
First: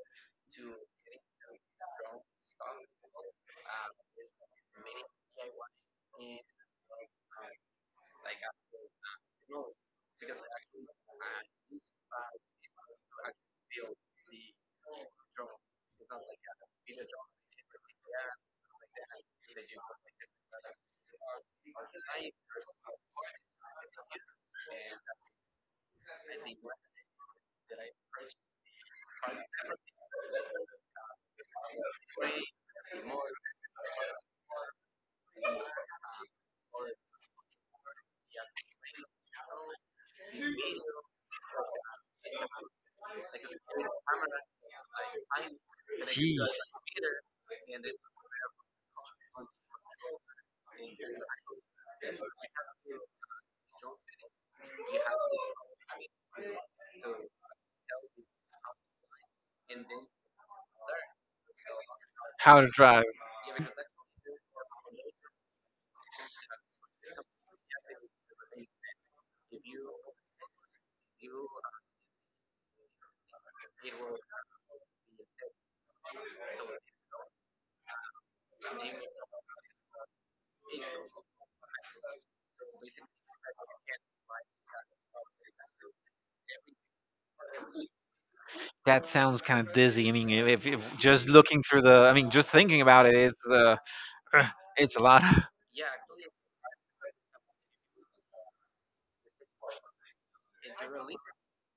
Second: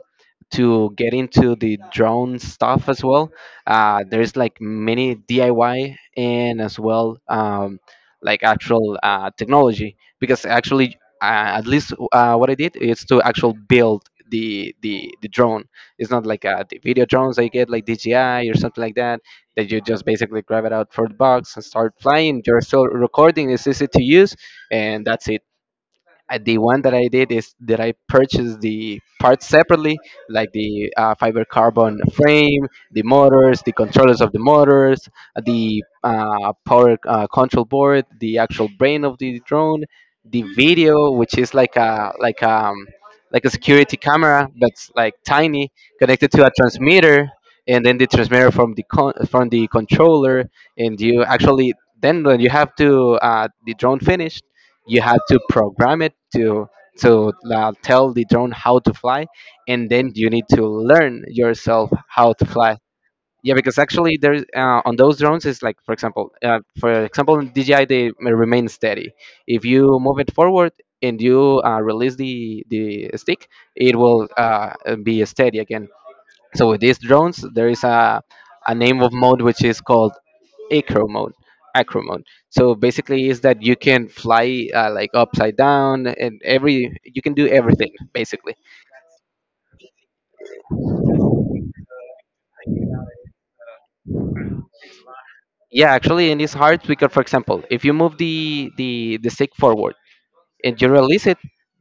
Speaker 2: to get into the drone stuff as well. There's like many DIY, and as well like actual technology, because actually at least what I did is to actual build the drone. It's not like the video drones I get like DJI or something like that, that you just basically grab it out for the box and start flying. You're still recording, it's easy to use, and that's it. The one that I did is that I purchased the parts separately, like the fiber carbon frame, the motors, the controllers of the motors, the power control board, the actual brain of the drone, the video, which is like a like like a security camera, but it's like tiny, connected
Speaker 1: geez
Speaker 2: to a transmitter, and then the transmitter from the from the controller. And you actually, then when you have to the drone finished, you have to program it to tell the drone how to fly, and then you need to learn yourself how to
Speaker 1: how to
Speaker 2: fly.
Speaker 1: drive.
Speaker 2: Yeah, because actually there's on those drones is like, for example in DJI, they may remain steady. If you move it forward and you release the stick, it will be steady again. So with these drones there is a name of mode which is called acro mode, acro mode. So basically is that you can fly like upside down, and every, you can do everything basically.
Speaker 1: That sounds kind of dizzy. I mean, if just looking through the, I mean, just thinking about it, it's it's a lot.
Speaker 2: Yeah, actually, and it's hard because, for example, if you move the stick forward and you release it,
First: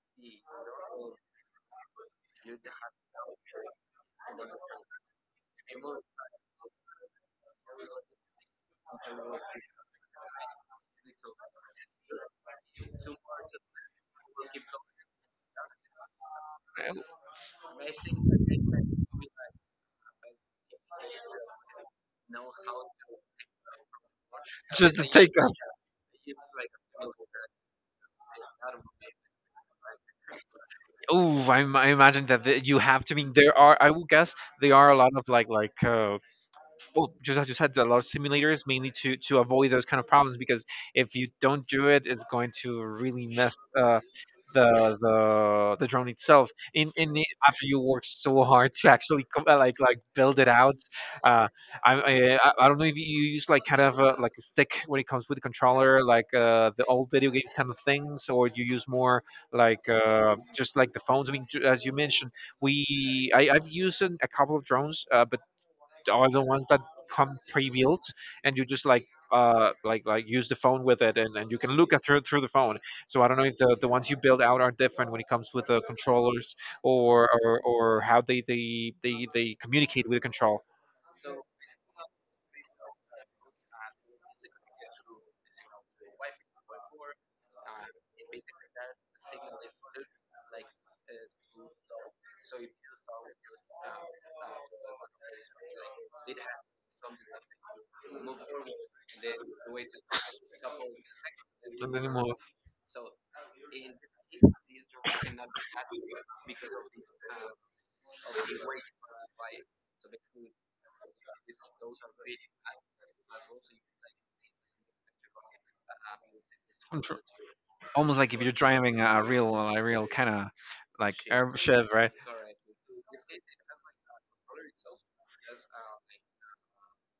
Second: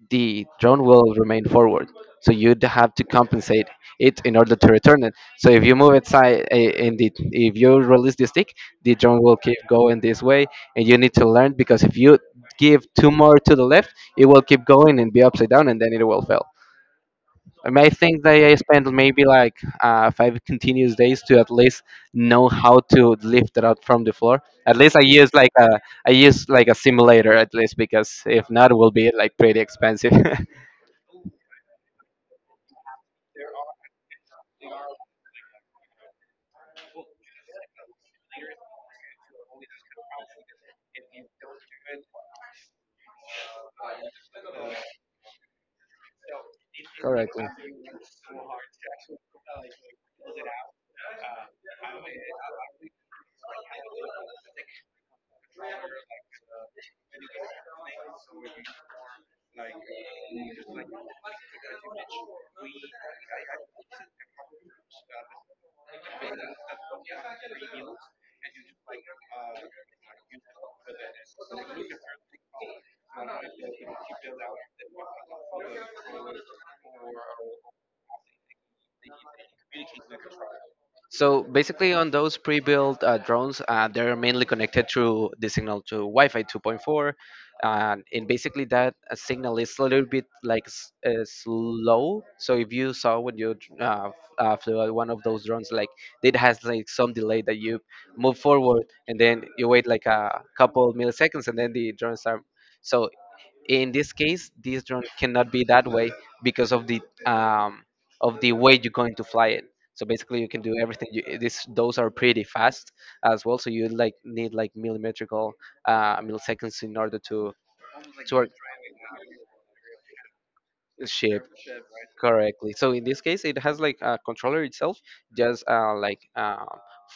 Speaker 2: the drone will remain forward. So you'd have to compensate it in order to return it. So if you move it side, eh, and the, if you release the stick, the drone will keep going this way, and you need to learn, because if you give two more to the left, it will keep going and be upside down, and then it will fail. I think that I spent maybe like five continuous days to at least know how to lift it out from the floor. At
Speaker 1: just
Speaker 2: least I
Speaker 1: to
Speaker 2: use
Speaker 1: take up.
Speaker 2: like a, I use like a simulator, at least, because if not, it will be like pretty expensive.
Speaker 1: Oh, I imagine that the, you have to. I mean, there are. I would guess there are a lot of well, just as you said, a lot of simulators mainly to avoid those kind of problems because if you don't do it, it's going to really mess the drone itself. In the,
Speaker 2: Correctly.
Speaker 1: after you work so hard to actually like build it out. Uh, I, I I don't know if you use like kind of a, like a stick when it comes with the controller, like the old video games kind of things, or you use more like just like the phones. I mean, as you mentioned, we I've used an, a couple of drones, but are the ones that come pre-built and you just like like use the phone with it, and you can look at through the phone, so I don't know if the, the ones you build out are different when it comes with the controllers or or how they communicate with the control.
Speaker 2: So basically, on those pre-built drones, they're mainly connected through the signal to Wi-Fi 2.4, and basically that signal is a little bit like slow. So if you saw when you uh, f- flew out one of those drones, like it has like some delay, that you move forward and then you wait like a couple milliseconds, and then
Speaker 1: And
Speaker 2: the
Speaker 1: then
Speaker 2: drones
Speaker 1: we'll-
Speaker 2: are. So in this case, this drone cannot be that way because of the way you're going to fly it. So basically you can do everything you, this, those are pretty fast as well, so you like need like millimetrical milliseconds
Speaker 1: I
Speaker 2: in order
Speaker 1: almost like
Speaker 2: to
Speaker 1: if you're
Speaker 2: work.
Speaker 1: driving a real kind of like
Speaker 2: Ship.
Speaker 1: airship, right?
Speaker 2: Correctly. So in this case, it has like a controller itself, just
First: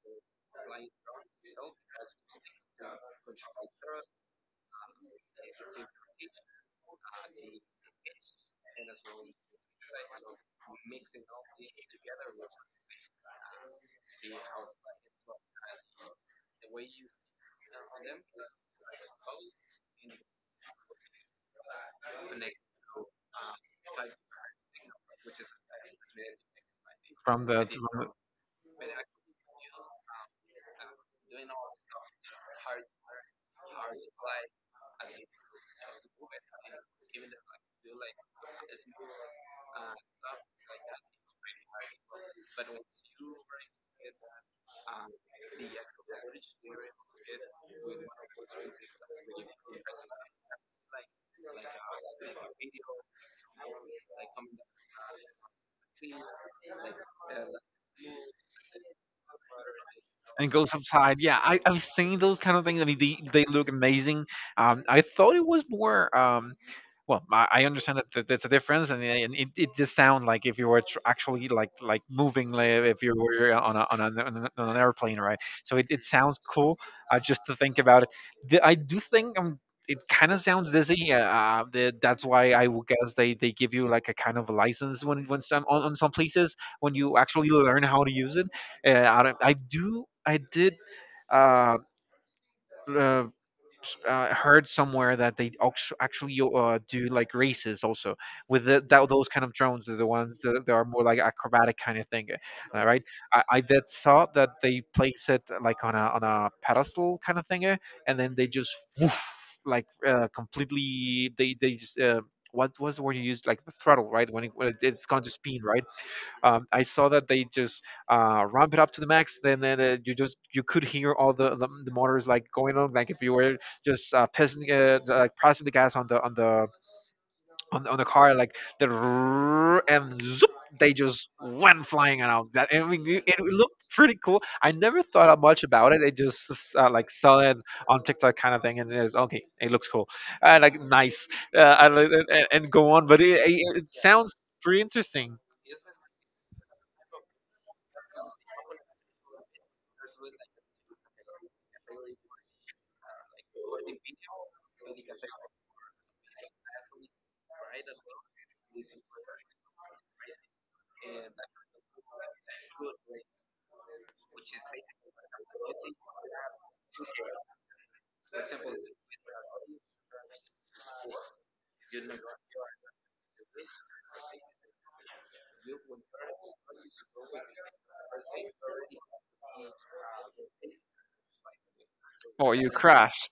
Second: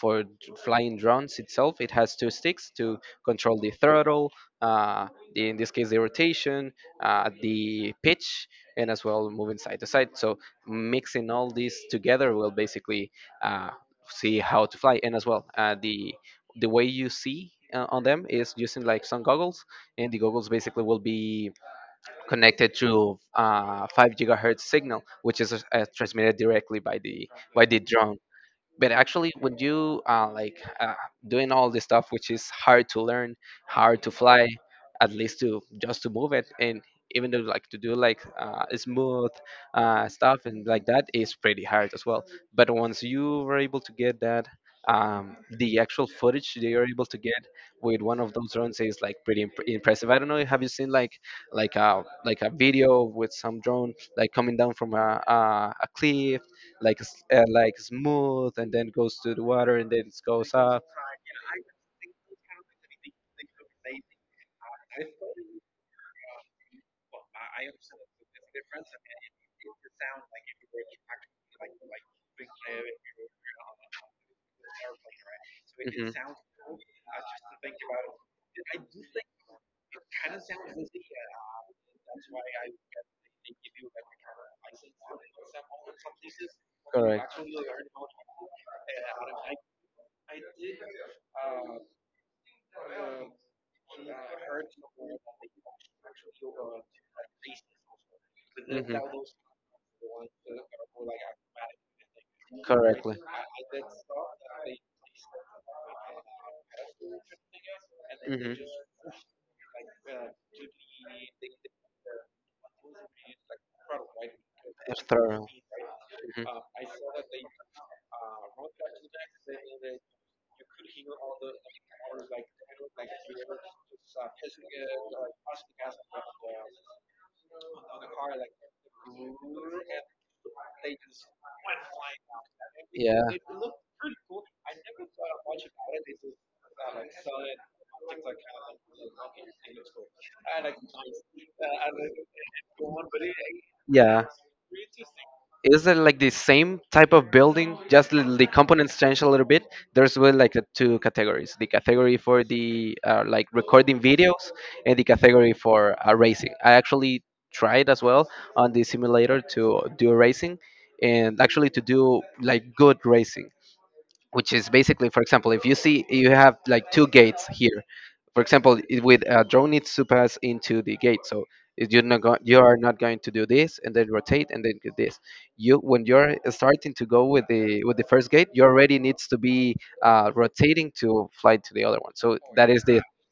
Speaker 2: for d- flying drones itself. It has two sticks to control the throttle, uh, the, in this case, the rotation, the pitch, and as well moving side to side. So mixing all these together will basically uh, see how to fly. And as well the way you see on them is using like some goggles, and the goggles basically will be connected to 5 GHz gigahertz signal, which is transmitted directly
Speaker 1: From the
Speaker 2: by the
Speaker 1: from the-
Speaker 2: drone. But actually when you doing all this stuff, which is hard to learn, hard to fly, at least to just to move it, and even though like to do like smooth stuff and like that is pretty hard as well, but once you were able to get that, the actual footage they are able to get with one of those drones is like pretty impressive. I don't know, have you seen like like a video with some drone like coming down from a a cliff, like like smooth, and then goes to the water, and then it
Speaker 1: and
Speaker 2: goes
Speaker 1: goes
Speaker 2: up.
Speaker 1: upside. Yeah, I, I've seen those kind of things. I mean, they look amazing. I thought it was more. Well, I understand that there's a difference, and, and it, it just sounds like if you were actually like moving, like if you were on a, on, an on an on an airplane, right? So it
Speaker 2: Mhm.
Speaker 1: sounds cool. Just to think about it, the, I do think it kind of sounds dizzy. The, that's why I would guess they give you like a kind of a license when some on some places when you
Speaker 2: Correct.
Speaker 1: actually learn how to use it. I, don't- I do I did uh, uh, heard somewhere that they actually do like races also with the,
Speaker 2: Mhm.
Speaker 1: that those kind of drones are the ones that, that are more like acrobatic kind of thing, right.
Speaker 2: Correctly.
Speaker 1: I did saw that they place it like on a pedestal kind of thing, and then they
Speaker 2: Mhm.
Speaker 1: just woof, like completely they just what was the word you used like the throttle right when, it, when
Speaker 2: It's
Speaker 1: it's gone to
Speaker 2: thorough.
Speaker 1: speed right. I saw that they just ramp it up to the max. Then you just you could hear all the, the motors like going on, like if you were just pressing like pressing the gas on on the car, like the rrrr and zoop, they just went flying
Speaker 2: Mhm.
Speaker 1: out. That I mean, it
Speaker 2: Yeah.
Speaker 1: it looked pretty cool. I never thought of much about it. It just like saw it on TikTok kind of thing, and it was okay. It looks cool, like nice, uh, and, and go on. But it
Speaker 2: Yeah.
Speaker 1: sounds pretty interesting.
Speaker 2: Is it like the same type of building? Just the components change a little bit. There's really like the two categories: the category for the like recording videos, and the category for racing. I actually tried as well on the simulator to do racing, and actually to do like good racing which is basically for example if you see you have like two gates here for example with a drone needs to pass into the gate so if you're not you are not going to do this and then rotate and then do this you when you're starting to go with the first gate you already needs to be rotating to fly to the other one. So
Speaker 1: Or you
Speaker 2: that is the
Speaker 1: crashed.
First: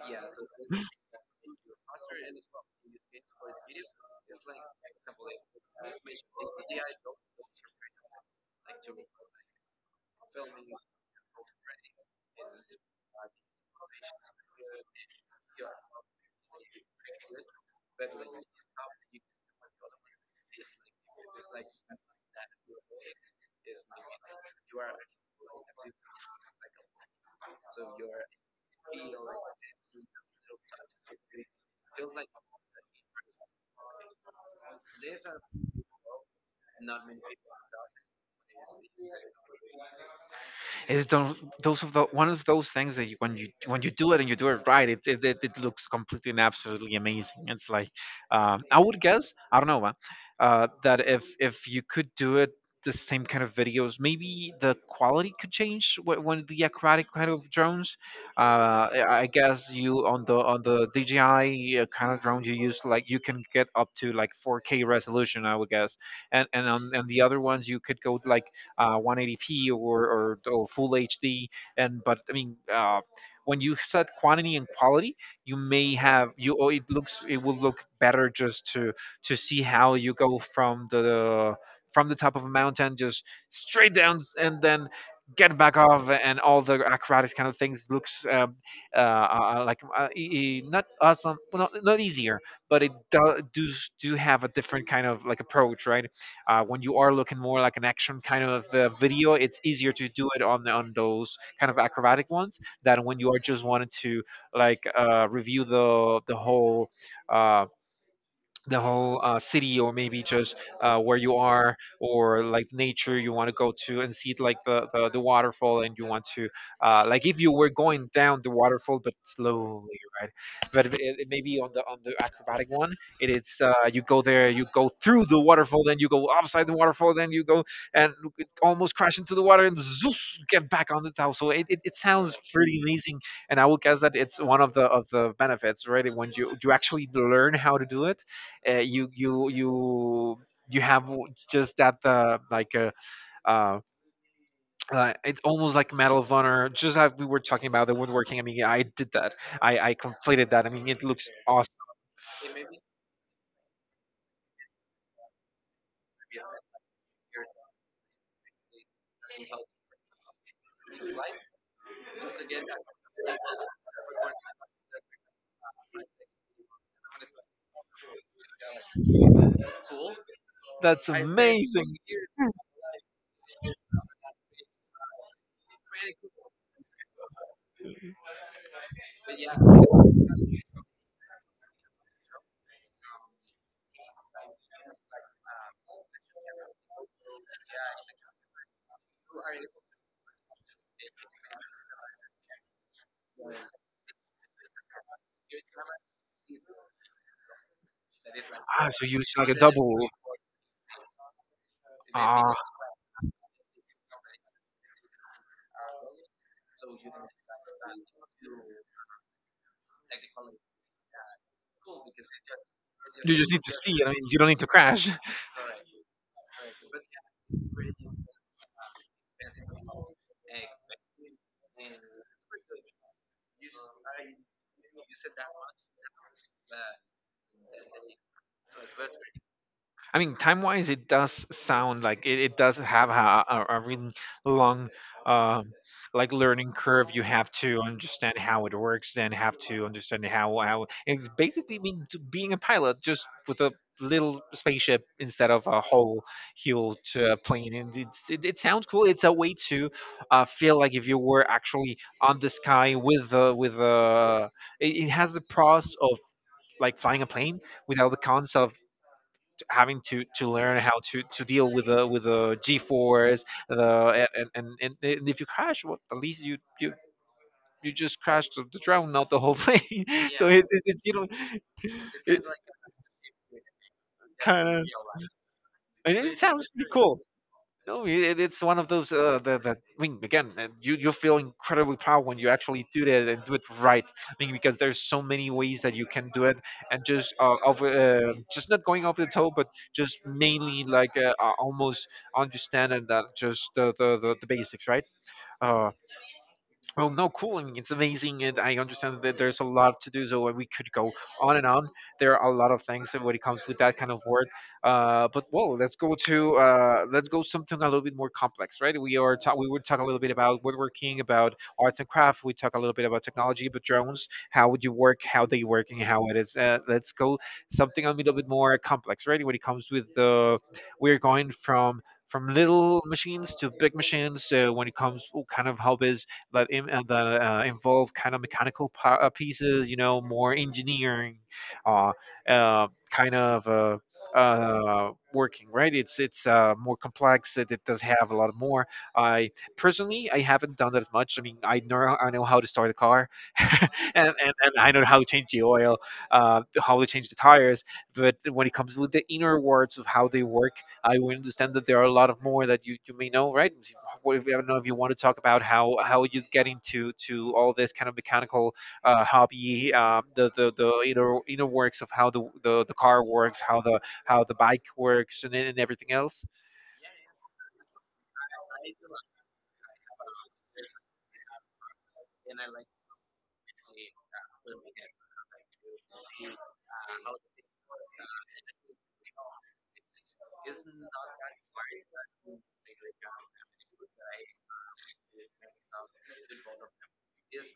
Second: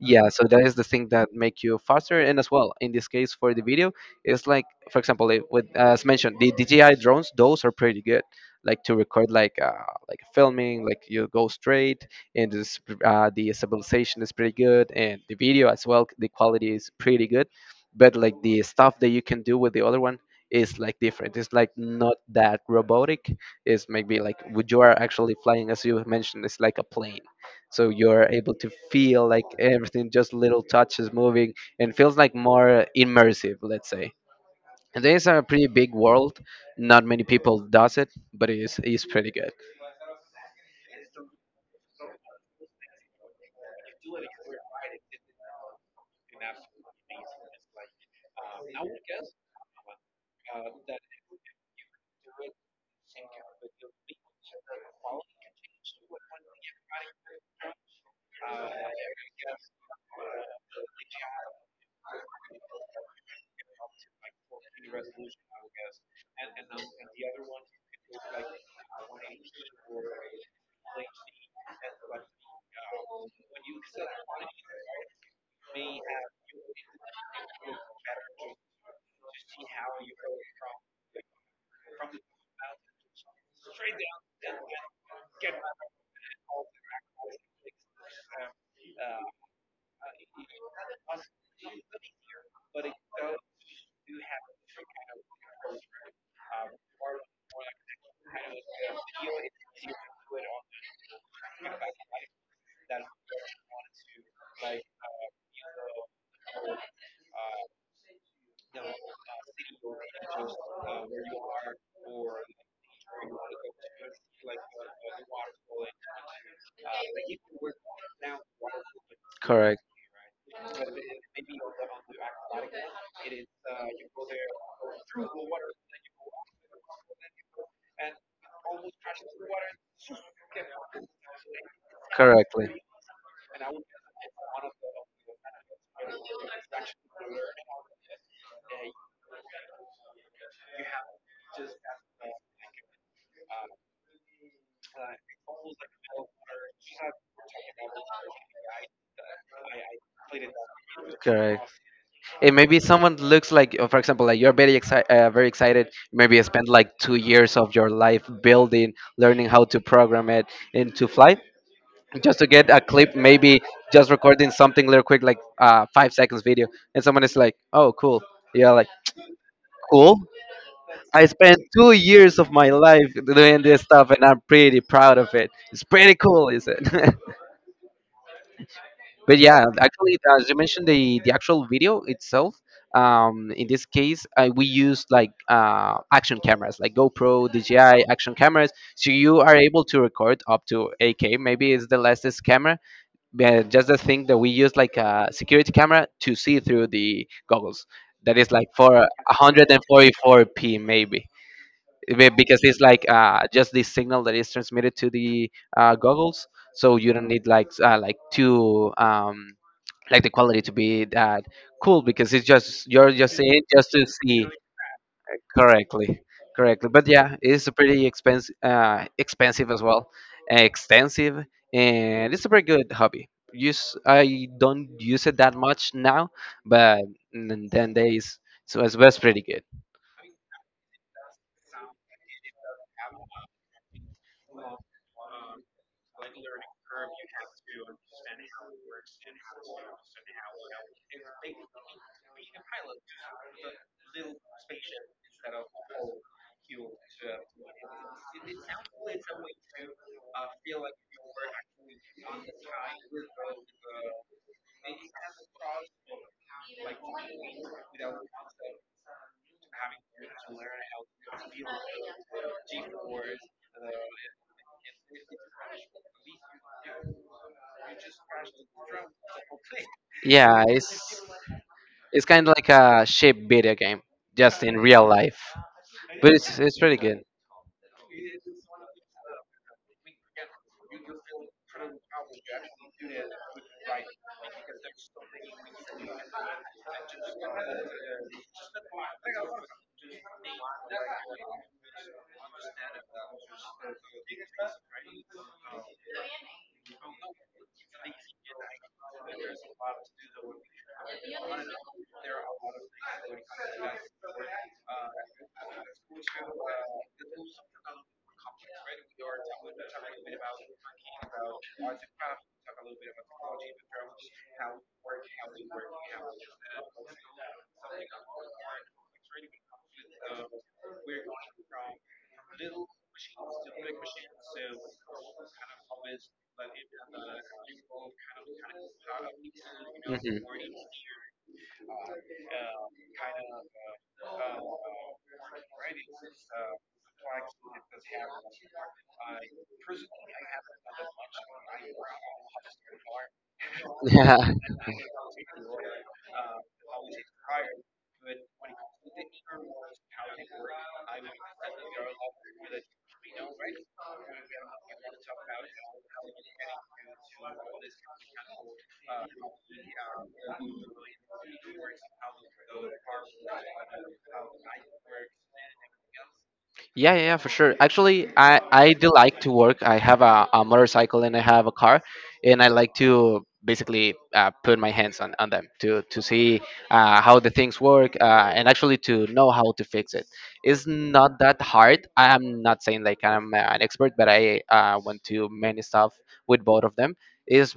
Speaker 2: Yeah, so that is the thing that make you faster, and as well in this case for the video it's like for example with as mentioned the DJI drones those are pretty good like to record like filming, like you go straight and the stabilization is pretty good and the video as well the quality is pretty good, but like the stuff that you can do with the other one is like different, it's like not that robotic, it's maybe like would you are actually flying, as you mentioned it's like a plane, so you're able to feel like everything just little touches moving and feels like more immersive, let's say. And this is a pretty big world, not many people does it but it is pretty good.
Speaker 1: It's those of the, one of those things that you, when you when you do it and you do it right, it looks completely and absolutely amazing. It's like I would guess I don't know man, that if you could do it the same kind of videos, maybe the quality could change when the aquatic kind of drones. I guess you on the DJI kind of drones you use like you can get up to like 4K resolution. I would guess, and on and the other ones you could go like 180p or, or oh, full HD. And but I mean, when you set quantity and quality, you may have you. Or it looks it will look better just to see how you go from the top of a mountain just straight down and then get back off and all the acrobatics kind of things looks like not awesome, well, not, not easier but it do have a different kind of like approach, right? When you are looking more like an action kind of video, it's easier to do it on on those kind of acrobatic ones than when you are just wanting to like review the whole. Uh, the whole city or maybe just where you are or like nature you want to go to and see like the waterfall and you want to like if you were going down the waterfall but
Speaker 2: Correct.
Speaker 1: slowly, right? But it maybe on the acrobatic one it is you go there you go through the waterfall then you go upside the waterfall then you go and almost crash into the water and zoos, get back on the top, so it sounds
Speaker 2: Correctly.
Speaker 1: pretty amazing. And I would guess that it's one of the benefits, right? When you actually learn how to do it, uh, you you you you have just that like a uh, it's almost like Medal of Honor, just like we were talking about the woodworking. I mean, I did that. I completed that. I mean, it looks awesome.
Speaker 2: Correct. And maybe someone looks like for example like you're very excited, very excited, maybe you spent like 2 years of your life building, learning how to program it and to fly, just to get a clip, maybe just recording something real quick like 5 seconds video, and someone is like, "Oh, cool. Yeah." Like, "Cool."
Speaker 1: That's
Speaker 2: I spent two
Speaker 1: amazing.
Speaker 2: years of my life doing this stuff and I'm pretty proud of it, it's pretty cool. Is it? But yeah, actually, as you mentioned, the actual video itself. In this case, we use like action cameras, like GoPro, DJI action cameras. So you are able to record up to 8K. Maybe it's the latest camera, but just the thing that we use like a security camera to see through the goggles. That is like
Speaker 1: Ah, so
Speaker 2: for
Speaker 1: you it's like a double.
Speaker 2: 144p maybe, Be-
Speaker 1: Ah,
Speaker 2: because it's like just the signal that is transmitted to the goggles, so you don't need like like two, like the quality to be that cool because it's just you're
Speaker 1: you
Speaker 2: just
Speaker 1: just need
Speaker 2: seeing
Speaker 1: to
Speaker 2: just
Speaker 1: see
Speaker 2: to
Speaker 1: it. I mean, you
Speaker 2: see.
Speaker 1: don't need to crash.
Speaker 2: Correctly. Correctly. But yeah, it's a pretty expensive, expensive as well, extensive. And it's a pretty good hobby use, I don't use it that much now, but then days. So it's pretty good.
Speaker 1: I mean, time wise, it does sound like it does have a really long, um, like learning curve. You have to understand how it works, then have to understand how it's basically mean to being a pilot, just with a little spaceship instead of a whole huge plane. And it sounds cool. It's a way to feel like if you were actually on the sky with it has the pros of like flying a plane without the cons of having to learn how to deal with the g-force the and if you crash, well, at least you just crashed the drone, not the whole plane. So
Speaker 2: Yeah,
Speaker 1: it's, it's, it's you
Speaker 2: it's
Speaker 1: know
Speaker 2: it's kind
Speaker 1: It
Speaker 2: of like a shape video game, just
Speaker 1: kind
Speaker 2: in
Speaker 1: of.
Speaker 2: real life,
Speaker 1: And
Speaker 2: but
Speaker 1: it
Speaker 2: it's
Speaker 1: sounds
Speaker 2: it's
Speaker 1: pretty
Speaker 2: pretty good.
Speaker 1: cool. No, it's one of those that I mean, again, you feel incredibly proud when you actually do that and do it right. I mean, because there's so many ways that you can do it, and just just not going over the top, but just mainly like almost understanding that just the basics, right? Uh, well, no, cool. It's amazing, and I understand that there's a lot to do, so we could go on and on. There are a lot of things when it comes with that kind of word. But well, let's go to let's go something a little bit more complex, right? We would talk a little bit about woodworking, about arts and craft. We talk a little bit about technology, but drones, how would you work, how they work, and how it is. Let's go something a little bit more complex, right? When it comes we're going from little machines to big machines when it comes, oh, kind of how is that, that involve kind of mechanical pieces,
Speaker 2: Mhm.
Speaker 1: more engineering, uh, kind of. Working, right? It's more complex. It does have a lot more. I personally, I haven't done that as much. I mean, I know how to start a car and, and
Speaker 2: Yeah.
Speaker 1: and I know how to change the oil, how to change the tires, but when it comes with the inner words of how they work, I would understand that there are a lot of more that you may know, right? What if, I don't know if you want to talk about how you get into to all this kind of mechanical hobby, the inner works of how the car works, how the bike works, and everything else.
Speaker 2: Yeah, yeah, yeah, for sure. Actually, I do like to work. I have a motorcycle and I have a car, and I like to basically put my hands on them to see how the things work, and actually to know how to fix it. It's not that hard. I am not saying like I'm an expert, but I went to many stuff with both of them. Is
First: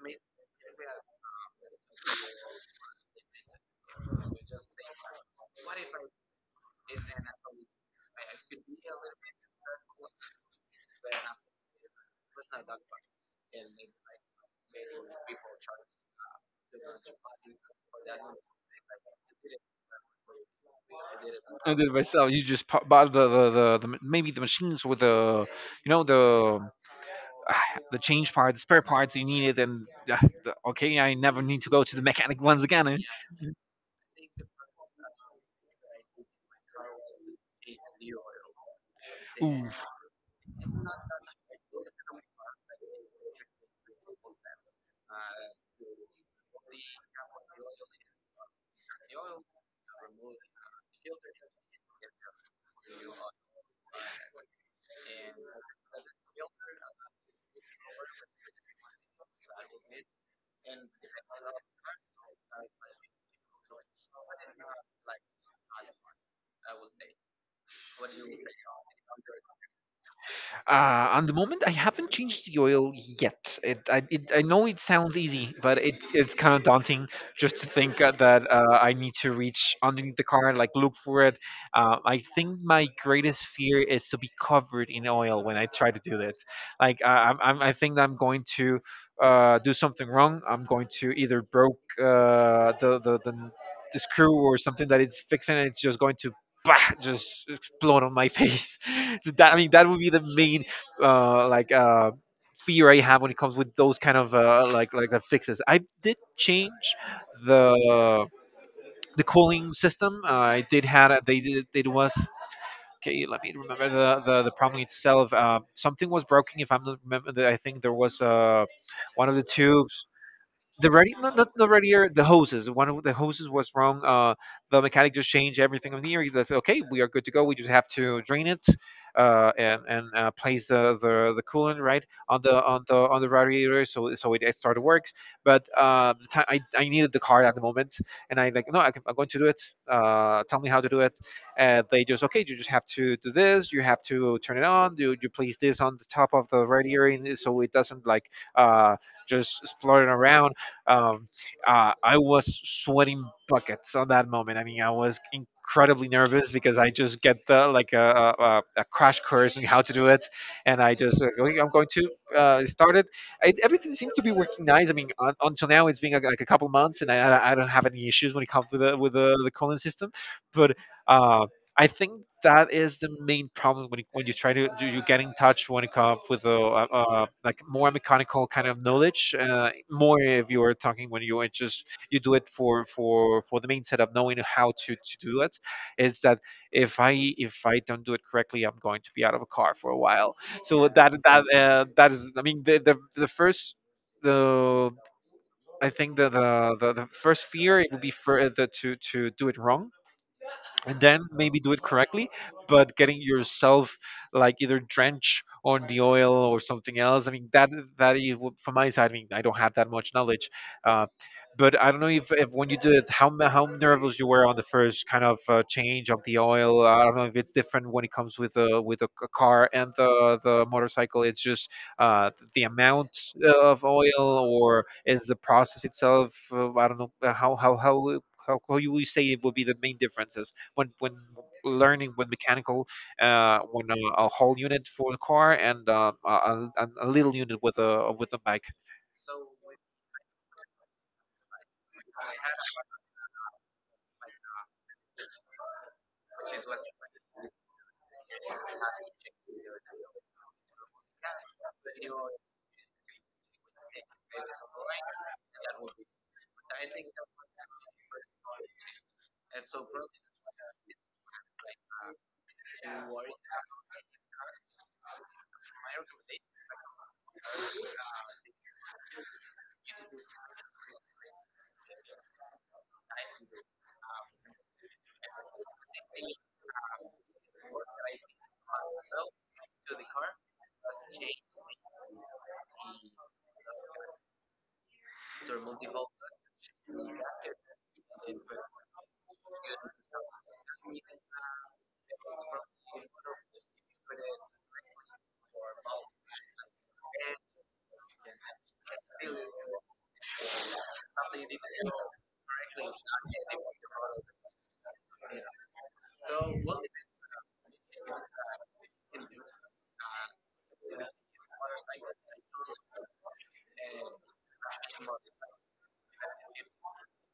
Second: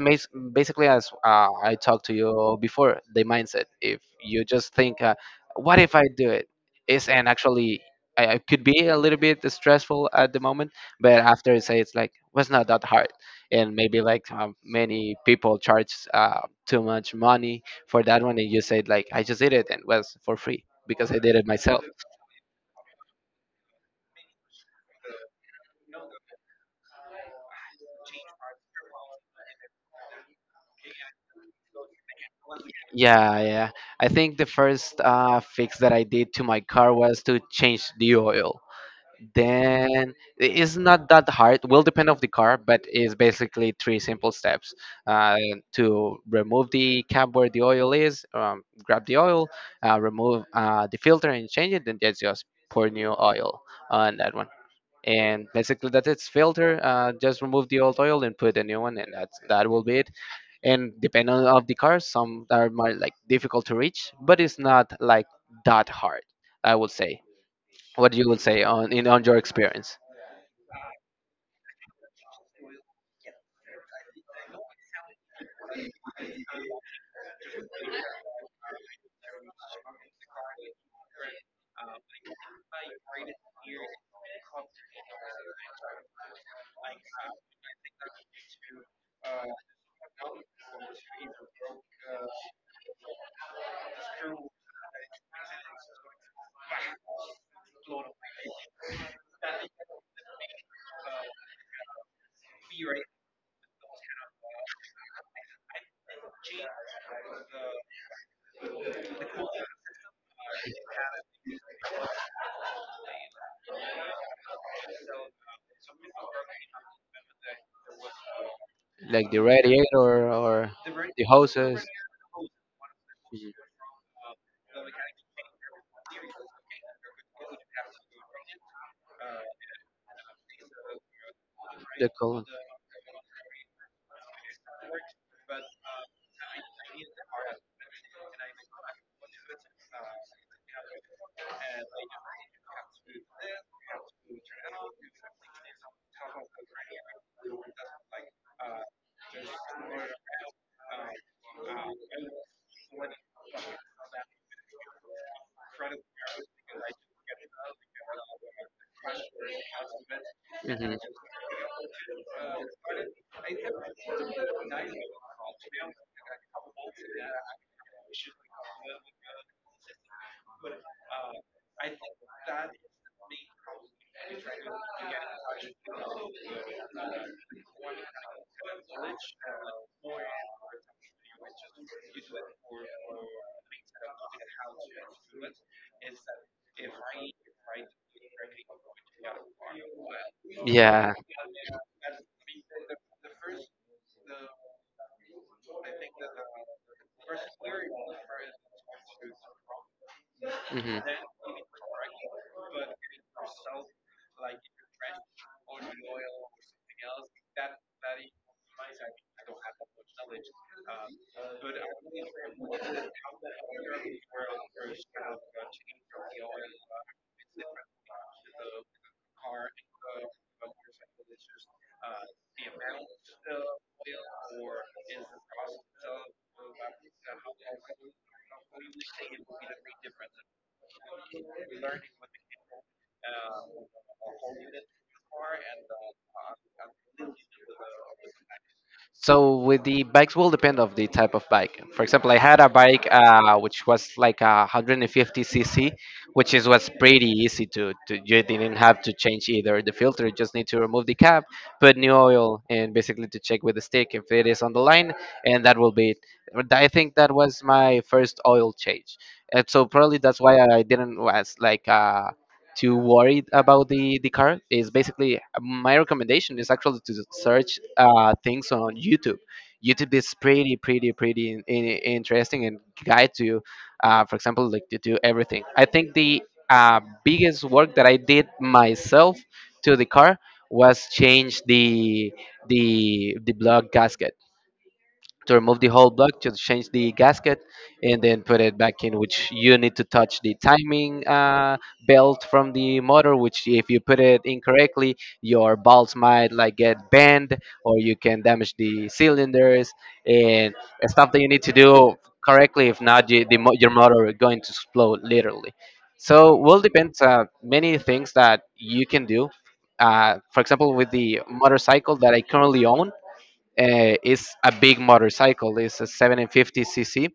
Speaker 2: basically as I talked to you before, the mindset. If you just think, "What if I do it?" is, and actually I could be a little bit stressful at the moment, but after I say it's like, "Was not that hard," and maybe like many people charge too much money for that one, and you said like, "I just did it and was for free because I did it
Speaker 1: I
Speaker 2: myself."
Speaker 1: did it myself. You just bought maybe the machines with the you know the the change parts, the spare parts you needed, and okay, I never need to go to the mechanic once again. Eh?
Speaker 2: Yeah, yeah. I think the first fix that I did to my car was to change the oil.
Speaker 1: Oof.
Speaker 2: Then it's not that hard, will depend of the car, but it's basically three simple steps: uh, to remove the cap where the oil is, grab the oil, remove the filter and change it, and just pour new oil on that one. And basically that's its filter, just remove the old oil and put a new one, and that will be it. And depending on of the cars, some are more like difficult to reach, but it's not like that hard, I would say. What you would say on, in, on your experience?
Speaker 1: On the moment, I haven't changed the oil yet. I know it sounds easy, but it's kind of daunting just to think that I need to reach underneath the car, like, look for it. I think my greatest fear is to be covered in oil when I try to do that. Like, I think that I'm going to do something wrong. I'm going to either broke the screw or something that it's fixing, and it's just going to, bah, just explode on my face. So that, I mean, that would be the main uh, like uh, fear I have when it comes with those kind of like the fixes. I did change the the cooling system. I did had they did it was. Okay, let me remember the problem itself. Something was broken. If I'm not remember, I think there was
Speaker 2: Like
Speaker 1: one of
Speaker 2: the
Speaker 1: the tubes,
Speaker 2: radiator or
Speaker 1: the ready
Speaker 2: the
Speaker 1: not, not the
Speaker 2: hoses.
Speaker 1: radiator, the hoses. One of the hoses
Speaker 2: Mhm.
Speaker 1: was wrong. The mechanic just changed everything on the air. He says, okay, we are good to go, we just have to drain it and place the coolant right
Speaker 2: The
Speaker 1: on
Speaker 2: cold.
Speaker 1: the on the on the radiator, so it started works. But the time I needed the car at the moment, and I like, no, I'm going to do it, tell me how to do it. And they just, okay, you just have to do this, you have to turn it on, you place this on the top of the radiator and so it doesn't like uh just exploring around. um, I was sweating buckets on that moment. I mean, I was incredibly nervous because I just get the like a crash course on how to do it, and I just, "Okay, I'm going to start it." Everything seems to be working nice. I mean, un until now it's been like a couple months, and I don't have any issues when it comes to the with the cooling system, but. Uh, I think that is the main problem when when you try to do, you get in touch when it comes with a like more mechanical kind of knowledge. More, if you are talking, when you are just you do it for the main set of knowing how to do it, is that if I if I don't do it correctly, I'm going to be out of a car for a while.
Speaker 2: Hmm.
Speaker 1: So
Speaker 2: Yeah.
Speaker 1: that, that, that is, I mean, the first, the I think that the first fear it would be for the, to do it wrong,
Speaker 2: Hmm.
Speaker 1: and then maybe do it correctly, but getting yourself like either drench on the oil or something else. I mean, that is from my side. I mean, I don't have that much knowledge, uh, but I don't know if when you did it, how nervous you were on the first kind of change of the oil. I don't know if it's different when it comes with a car and the motorcycle. It's just the amount of oil, or is the process itself. I don't know, how you would say it would be the main differences when learning with mechanical, when a whole unit for the car and a little unit with a bike.
Speaker 2: So with the bikes will depend of the type of bike. For example, I had a bike which was like a 150 cc, which is was pretty easy to you didn't have to change either the filter. You just need to remove the cap, put new oil, and basically to check with the stick if it is on the line, and that will be it. But I think that was my first oil change, and so probably that's why I didn't was like. Too worried about the car. Is basically my recommendation is actually to search things on YouTube. YouTube is pretty, pretty, pretty interesting and guides you for example like to do everything. I think the biggest work that I did myself to the car was change the block gasket, to remove the whole block, just change the gasket, and then put it back in, which you need to touch the timing belt from the motor, which if you put it incorrectly your balls might like get bent, or you can damage the cylinders and stuff that you need to do correctly, if not your motor is going to explode literally. So will depends many things that you can do, for example with the motorcycle that I currently own. It's a big motorcycle. It's a 750 cc,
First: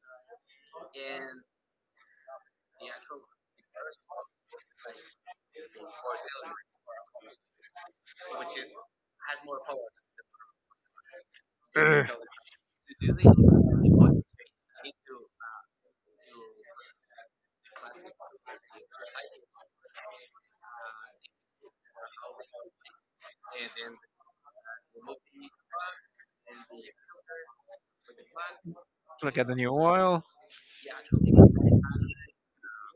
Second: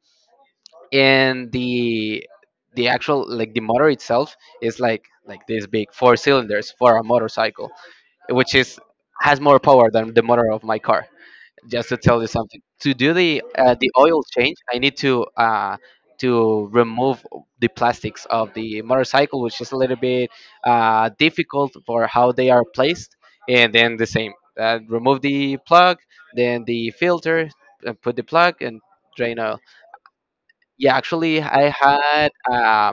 Speaker 2: and the actual like the motor itself is like this big, four cylinders for a motorcycle, which is has more power than the motor of my car, just to
Speaker 1: Ugh,
Speaker 2: tell you something. To do the oil change, I need to to remove the plastics of the motorcycle, which is a little bit difficult for how they are placed, and then the same, remove the plug, then the filter, put the plug and
Speaker 1: look
Speaker 2: drain
Speaker 1: at the
Speaker 2: oil.
Speaker 1: new oil.
Speaker 2: Yeah, actually I had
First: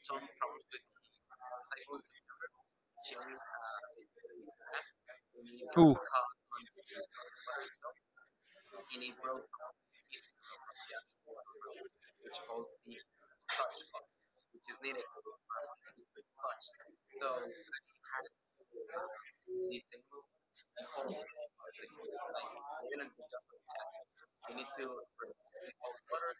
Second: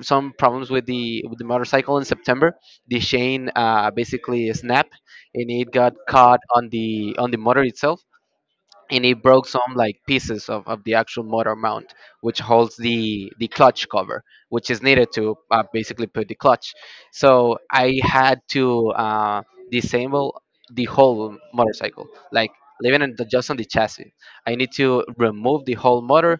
Speaker 2: some problems with the motorcycle in September. The chain basically snapped and it got
Speaker 1: Ooh,
Speaker 2: caught on the motor itself, and it broke some like pieces of the actual motor mount, which holds the clutch cover, which is needed to basically put the clutch. So I had to disable the whole motorcycle, like leaving it just on the chassis. I need to remove the whole motor,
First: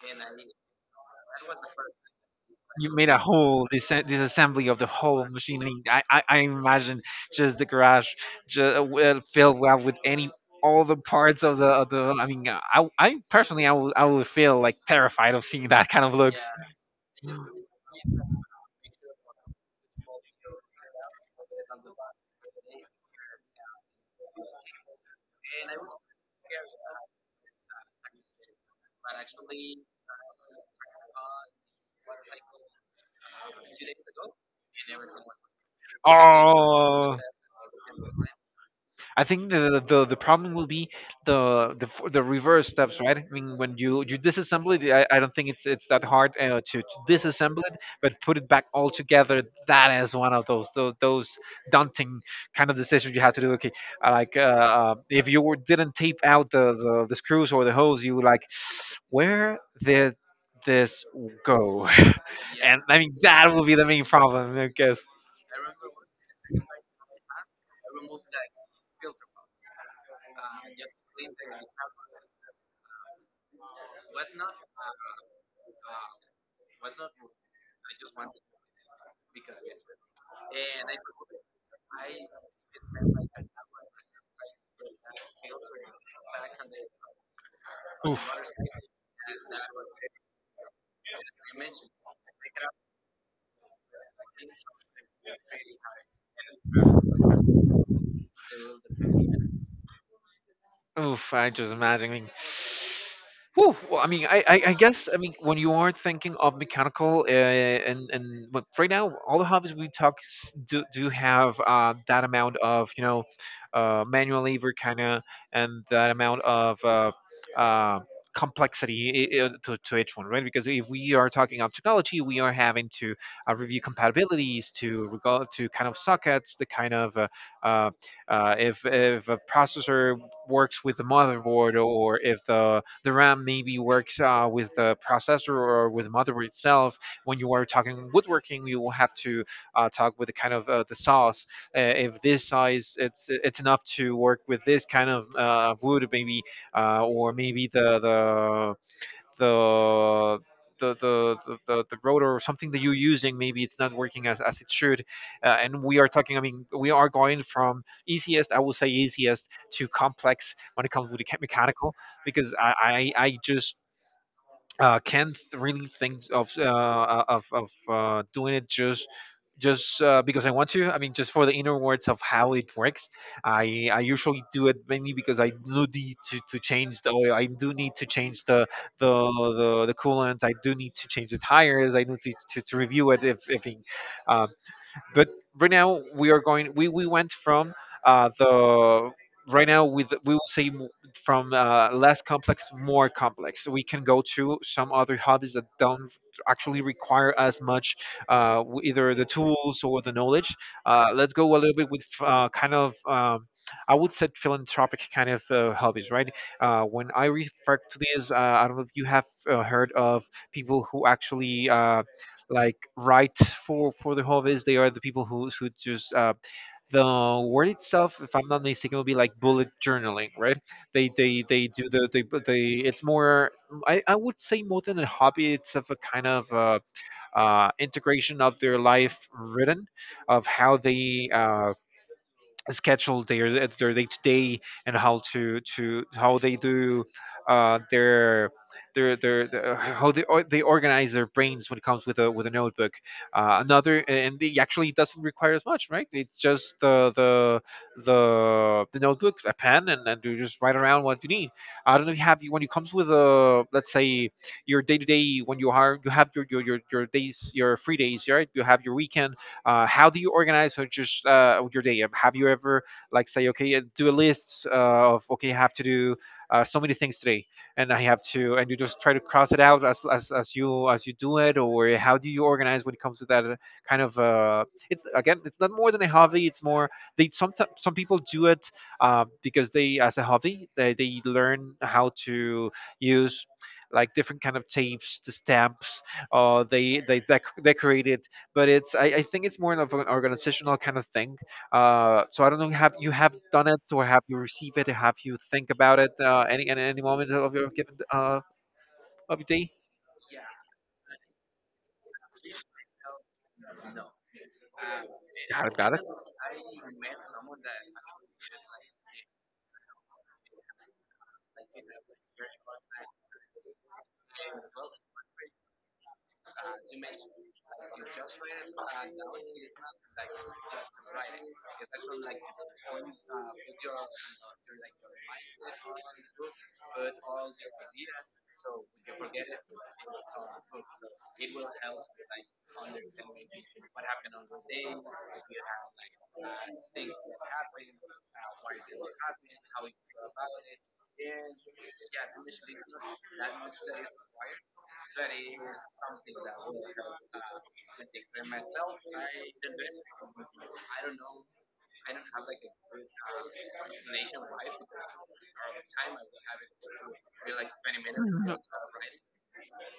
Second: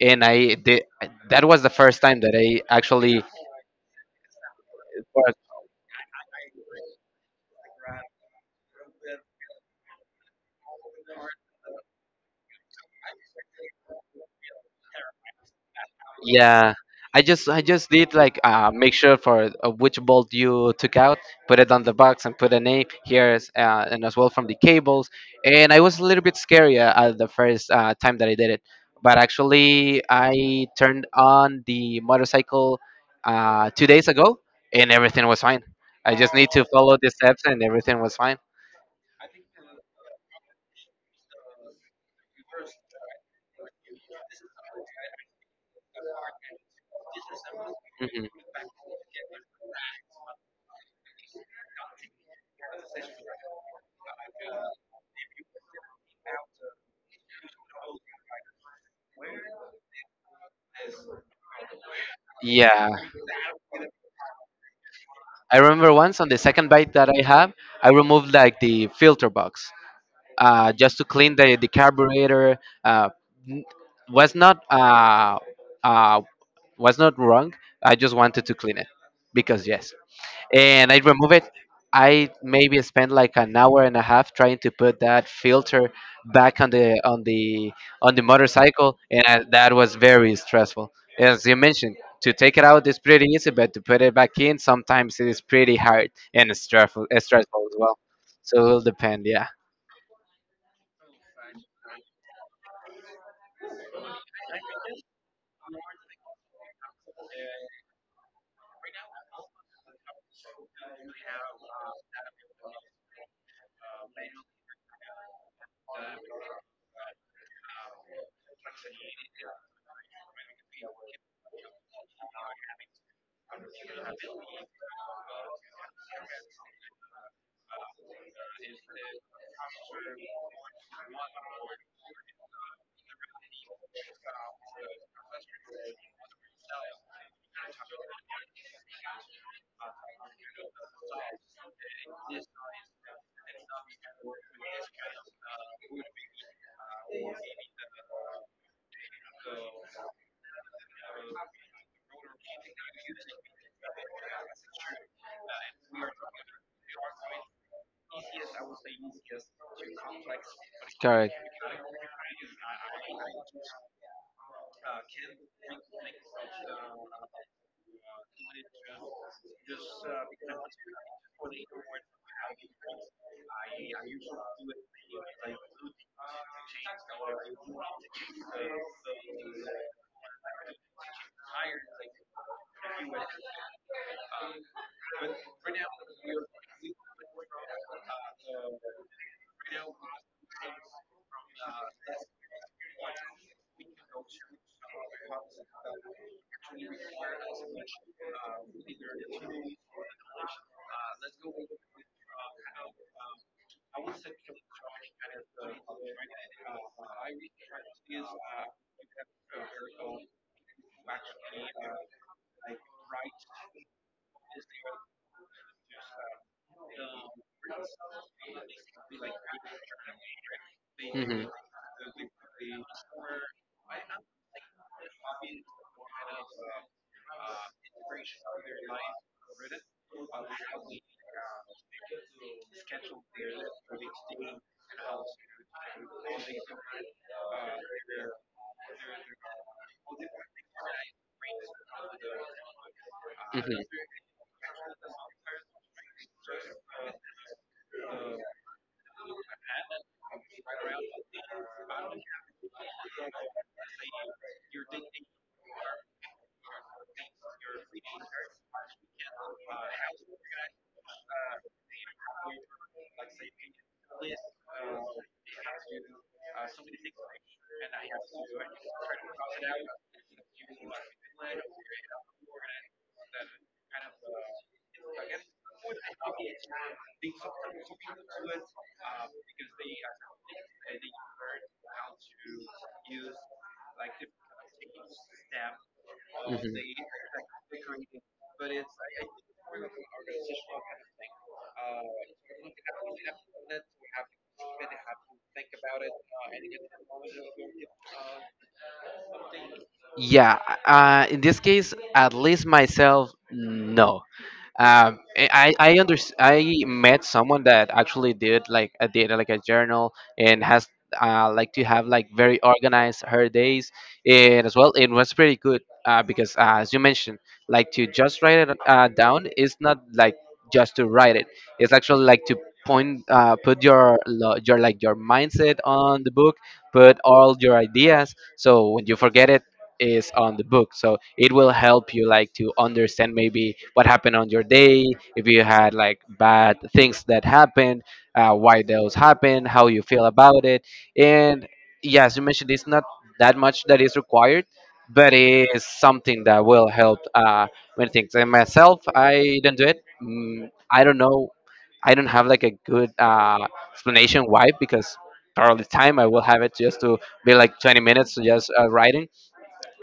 Speaker 2: and I did. That was the first time that I
Speaker 1: you made a
Speaker 2: actually.
Speaker 1: whole disassembly of the whole machinery. I imagine, just the garage, just well, filled up with any, all the parts of the of the. I mean, I personally, I would feel like terrified of seeing that kind of looks.
Speaker 2: Yeah, I just did like, make sure for which bolt you took out, put it on the box, and put a name here, and as well from the cables. And I was a little bit scary at the first time that I did it, but actually I turned on the motorcycle 2 days ago, and everything was fine. I just need to follow the
Speaker 1: Oh,
Speaker 2: steps, and everything was fine.
Speaker 1: I think the problem will be the reverse steps, right? I mean, when you disassemble it, I don't think it's that hard, to disassemble it, but
Speaker 2: Mhm.
Speaker 1: put it back all together. That is one of those daunting kind of decisions you have to do. Okay, if didn't tape out the screws or the hose, you would like, where did this go? And
Speaker 2: Yeah,
Speaker 1: I mean, that will be the main problem, I guess.
Speaker 2: I remember once on the second bike that I have, I removed like the filter box, just to clean the carburetor, uh, n- was not uh, uh, was not wrong. I just wanted to clean it, because yes, and I remove it. I maybe spent like an hour and a half trying to put that filter back on the on the on
Speaker 1: Oof.
Speaker 2: the motorcycle, and that was very stressful. As you mentioned, to take it out is pretty easy, but to put it back in sometimes it is pretty hard and stressful, stressful as well. So it'll depend, yeah.
Speaker 1: Oof, I just imagine. Whew, well, I mean, I guess, I mean, when you are thinking of mechanical, and but right now all the hobbies we talk do have that amount of, manual labor kind of, and that amount of uh, complexity, to each one, right? Because if we are talking of technology, we are having to review compatibilities to regard to kind of sockets, the kind of uh, if a processor works with the motherboard, or if the RAM maybe works, with the processor or with the motherboard itself. When you are talking woodworking, you will have to talk with the kind of the saws. If this size, it's enough to work with this kind of wood, maybe, or maybe the the rotor or something that you're using maybe it's not working as it should, and we are talking, I mean, we are going from easiest, I will say easiest to complex, when it comes to the
Speaker 2: Correct.
Speaker 1: mechanical, because I just can't really think of of doing it, just because I want to. I mean, just for the inner words of how it works. I usually do it mainly because I do need to change the oil. I do need to change the the coolant. I do need to change the tires. I need to review it if it, uh, but right now we are going. We went from the right now we will say m- from less complex more complex. We can go to some other hobbies that don't actually require as much, either the tools or the knowledge. Let's go a little bit with kind of— I would say philanthropic kind of hobbies, right? When I refer to this, I don't know if you have heard of people who actually, like, right for the hobbies. They are the people who just, the word itself, if I'm not mistaken, would be like bullet journaling, right? They do the they but they it's more. I would say more than a hobby. It's of a kind of integration of their life written, of how they schedule their day to day, and how to how they do uh, their how they or they organize their brains when it comes with a notebook. Another, and it actually doesn't require as much, right? It's just the notebook, a pen, and you just write around what you need. I don't know if you have, when it comes with a, let's say, your day to day when you have your days, your free days, right? You have your weekends. How do you organize, or just, your day? Have you ever like say, okay, do a list, of, okay, I have to do, so many things today, and I have to, and you just try to cross it out as you do it, or how do you organize when it comes to that, kind of? It's, again, it's not more than a hobby. It's more. They sometimes, some people do it because they, as a hobby, they learn how to use like different kind of tapes, the stamps,
Speaker 2: Mhm.
Speaker 1: decorate it, but it's, I think it's more of an organizational kind of thing. So I don't know, have you, have done it, or have you received it? Have you think about it, any at any moment of your given, of your day?
Speaker 2: Yeah, in this case, at least myself, no. um eh,
Speaker 1: Got
Speaker 2: i
Speaker 1: it,
Speaker 2: i
Speaker 1: got it.
Speaker 2: under i met someone that actually did like a data, like a journal, and has like to have like very organized her days. And as well it was pretty good, because, as you mentioned, like to just write it down is not like just to write it, it's actually like to point, put your your mindset on the book, put all your ideas, so when you forget it is on the book, so it will help you like to understand maybe what happened on your day, if you had like bad things that happened, why those happened, how you feel about it. And yes, you mentioned it's not that much that is required, but it is something that will help many things. And myself, I don't do it, I don't know, I don't have like a good explanation why, because all the time I will have it just to be like 20 minutes to just writing.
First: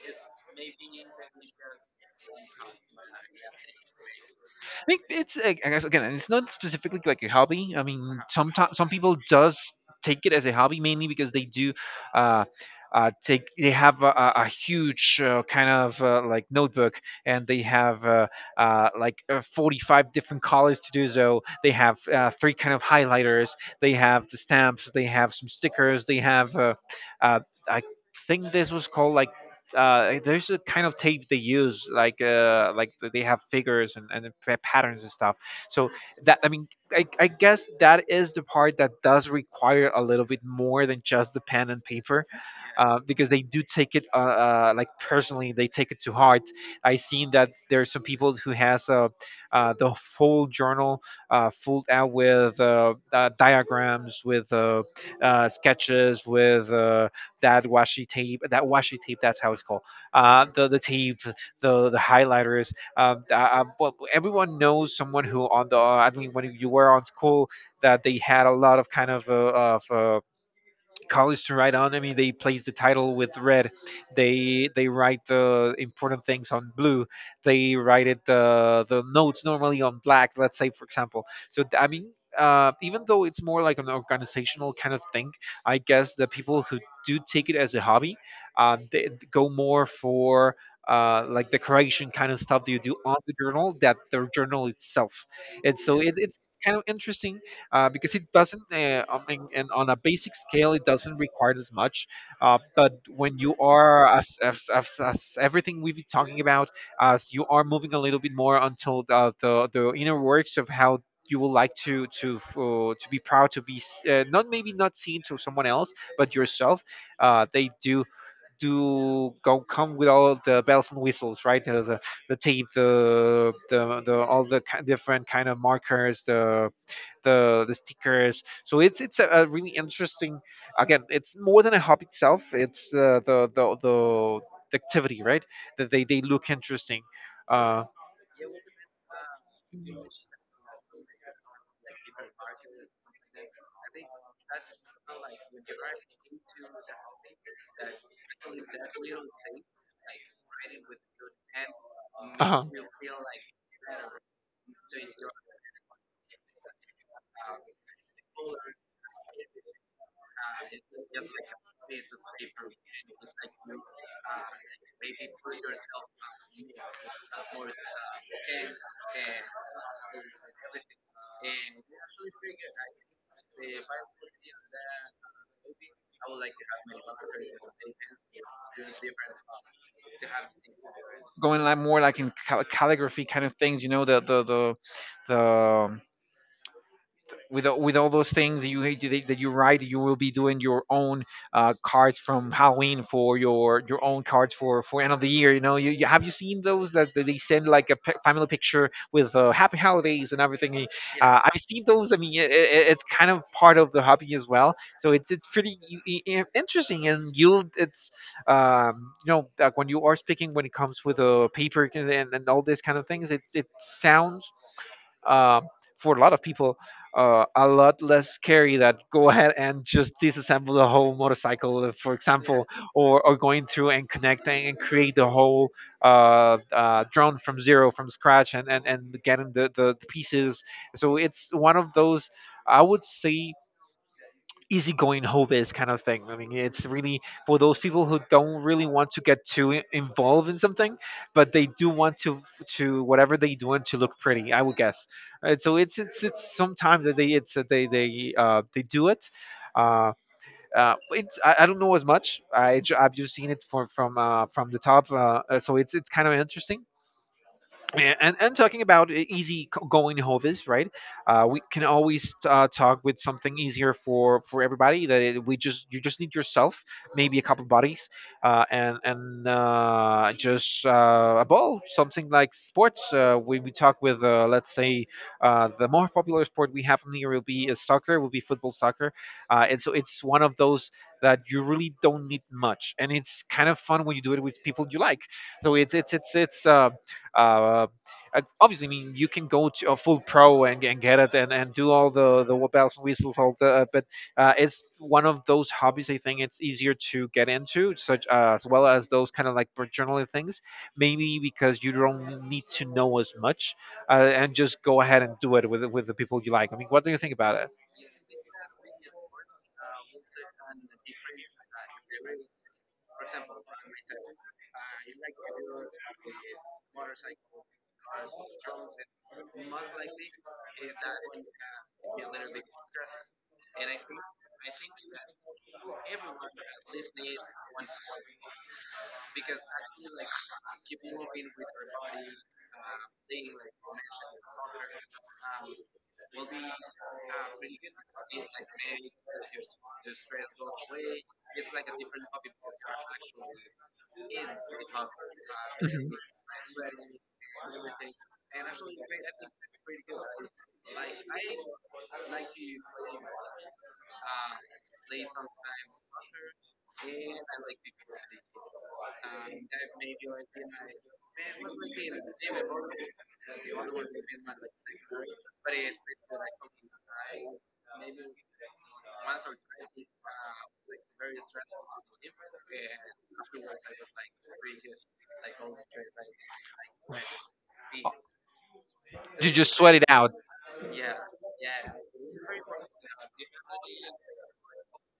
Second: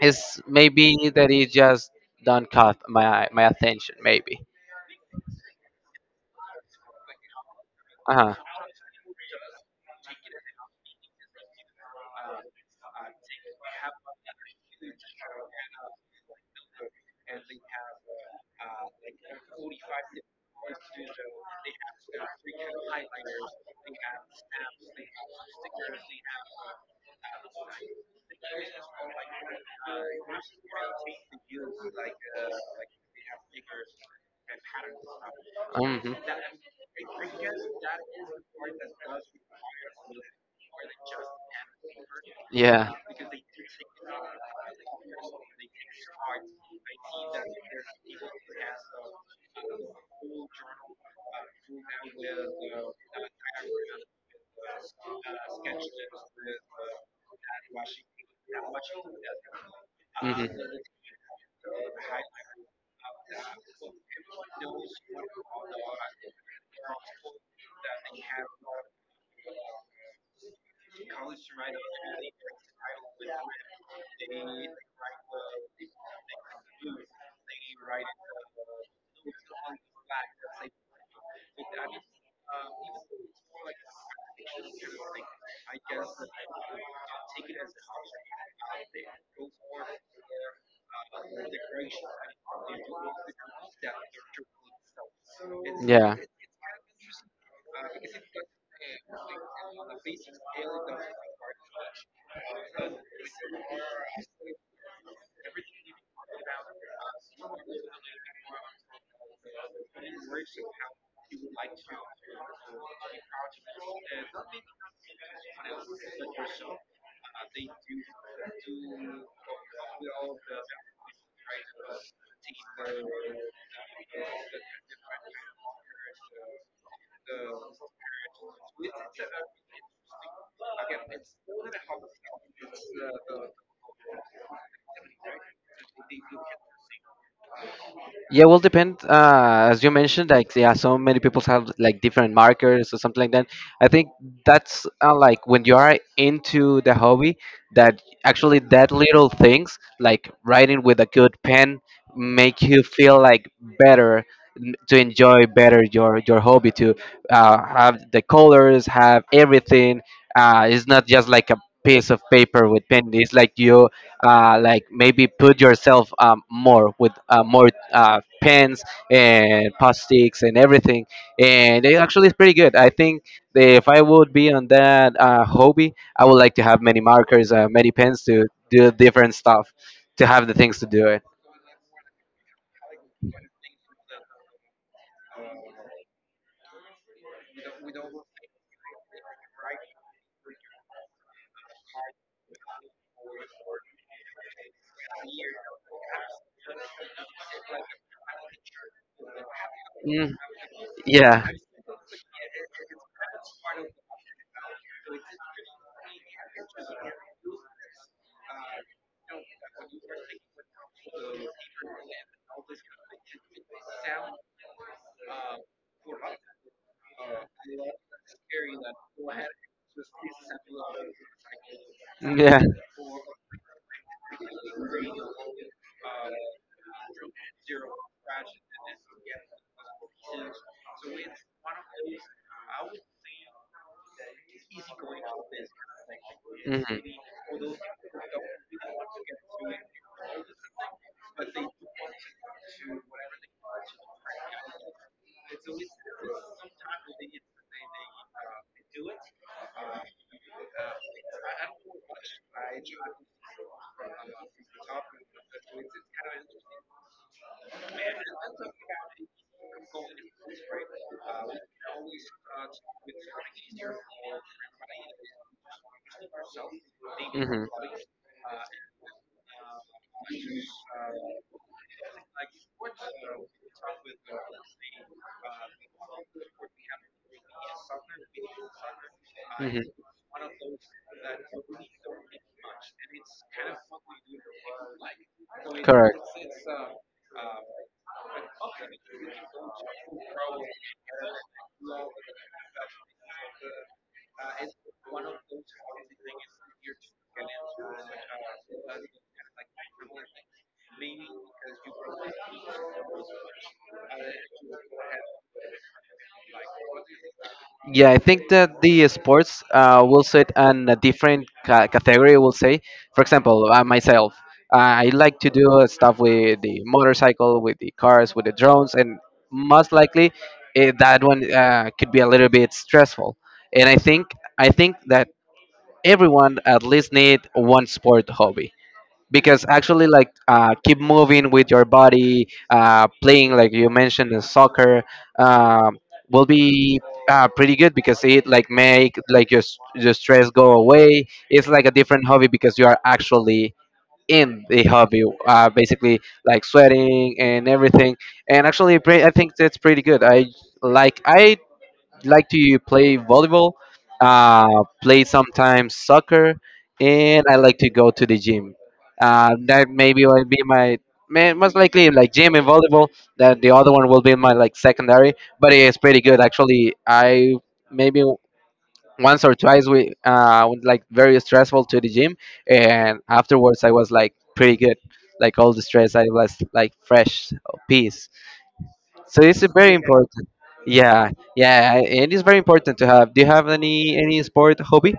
Speaker 2: It's maybe that he just don't caught my attention. Maybe.
Speaker 1: Think it's like, I guess, again, it's not specifically like a hobby. I
Speaker 2: Uh
Speaker 1: mean,
Speaker 2: huh.
Speaker 1: sometimes some people does take it as a hobby mainly because they do uh, take they have a huge kind of like notebook, and they have like, 45 different colors to do, so they have three kind of highlighters, they have the stamps, they have some stickers, they have uh, I think this was called like, there's a kind of tape they use, like, like they have figures, and patterns and stuff. So
Speaker 2: Hmm.
Speaker 1: that, I mean, I guess that is the part that does require a little bit more than just the pen and paper, because they do take it, like, personally, they take it to heart. I seen that there are some people who has the full journal, filled out with, diagrams, with, sketches, with, that washi tape, that washi tape. That's how it's called. The tape, the highlighters. Well, everyone knows someone who on the, I mean, when you were on school, that they had a lot of kind of, of. Uh, college to write on. I mean, they place the title with red. They write the important things on blue. They write it, the notes normally on black. Let's say, for example. So, I mean, even though it's more like an organizational kind of thing, I guess the people who do take it as a hobby, they go more for, like, decoration kind of stuff that you do on the journal, that the journal itself, and so it's kind of interesting, because it doesn't, I mean, and on a basic scale it doesn't require as much, but when you are, as everything we've been talking about, as you are moving a little bit more until the inner works of how you would like to to be proud, to be not maybe not seen to someone else but yourself, they do go, come with all the bells and whistles, right? The tape, the all the different kind of markers, the stickers. So it's a really interesting. Again, it's more than a hobby itself. It's the activity, right? That they look interesting. Uh,
Speaker 2: Yeah, well, depend. As you mentioned, like yeah, so many people have like different markers or something like that. I think that's like when you are into the hobby, that actually that little things like writing with a good pen
Speaker 1: uh
Speaker 2: make you feel like better, to enjoy better your hobby, to have the colors, have everything. It's not just like a piece of paper with pen. It's like you, like maybe put yourself, more with more, pens and post sticks and everything. And it actually is pretty good. I think that if I would be on that hobby, I would like to have many markers, many pens, to do different stuff, to have the things to do it.
Speaker 1: going like, more like, in calligraphy kind of things. You know, the with with all those things that you hate, that you write, you will be doing your own, cards from Halloween, for your own cards for end of the year. You know, you have, you seen those that they send like a family picture with, happy
Speaker 2: Mm,
Speaker 1: holidays and everything.
Speaker 2: yeah.
Speaker 1: I've seen those. I mean, it's kind of part of the hobby as well. So it's pretty interesting, and you, it's, you know, like when you are speaking, when it comes with a paper, and all these kind of things, it sounds, um, for a lot of people, a lot less scary that go ahead and just disassemble the whole motorcycle, for
Speaker 2: Yeah.
Speaker 1: example, or going through and connecting and create the whole, drone from zero, from scratch, and getting the pieces. So it's one of those, I would say, easygoing hobbies kind of thing. I mean, it's
Speaker 2: Hmm.
Speaker 1: really for those people who don't really want to get too involved in something, but they do want to, whatever, they do want to look pretty, I would guess. And so it's sometimes that they, it's that they they do it. Uh, it's, I don't know as much. I've just seen it from from the top. So it's kind of interesting. Yeah, and talking about easy going hobbies, right? We can always talk with something easier for everybody. That it, we just, you just need yourself, maybe a couple buddies, and just a ball, something like sports. When we talk with, let's say, the more popular sport we have in here will be, soccer, will be football soccer,
Speaker 2: Hmm.
Speaker 1: and
Speaker 2: Hmm.
Speaker 1: so it's one of those that you really don't need much, and it's kind of fun when you do it with people you like. So
Speaker 2: Correct.
Speaker 1: it's it's. Uh, obviously, I mean, you can go to a full pro and get it and do all the bells and whistles, all the, but, it's one of those hobbies I think it's easier to get into, such, as well as those kind of, like, for journaling things, maybe because you don't need to know as much, and just go ahead and do it with the people you like. I mean, what do you think about it?
Speaker 2: Yeah, I think that the sports will sit on a different category, we'll say. For example, myself, I like to do stuff with the motorcycle, with the cars, with the drones, and most likely, that one could be a little bit stressful. And I think that everyone at least need one sport hobby. Because actually like keep moving with your body, playing like you mentioned in soccer, um, will be pretty good because it like make like your, your stress go away. It's like a different hobby because you are actually in the hobby, basically like sweating and everything, and actually I think that's pretty good. I like to play volleyball, play sometimes soccer, and I like to go to the gym. That maybe will be my, most likely like gym and volleyball. That the other one will be my like secondary, but it's pretty good actually. I maybe once or twice we went like very stressful to the gym, and afterwards I was like pretty good. Like all the stress, I was like fresh, peace. So
Speaker 1: You
Speaker 2: it's
Speaker 1: just sweat
Speaker 2: very
Speaker 1: it out.
Speaker 2: important. Yeah, yeah, it is very important to have. Do you have any sport hobby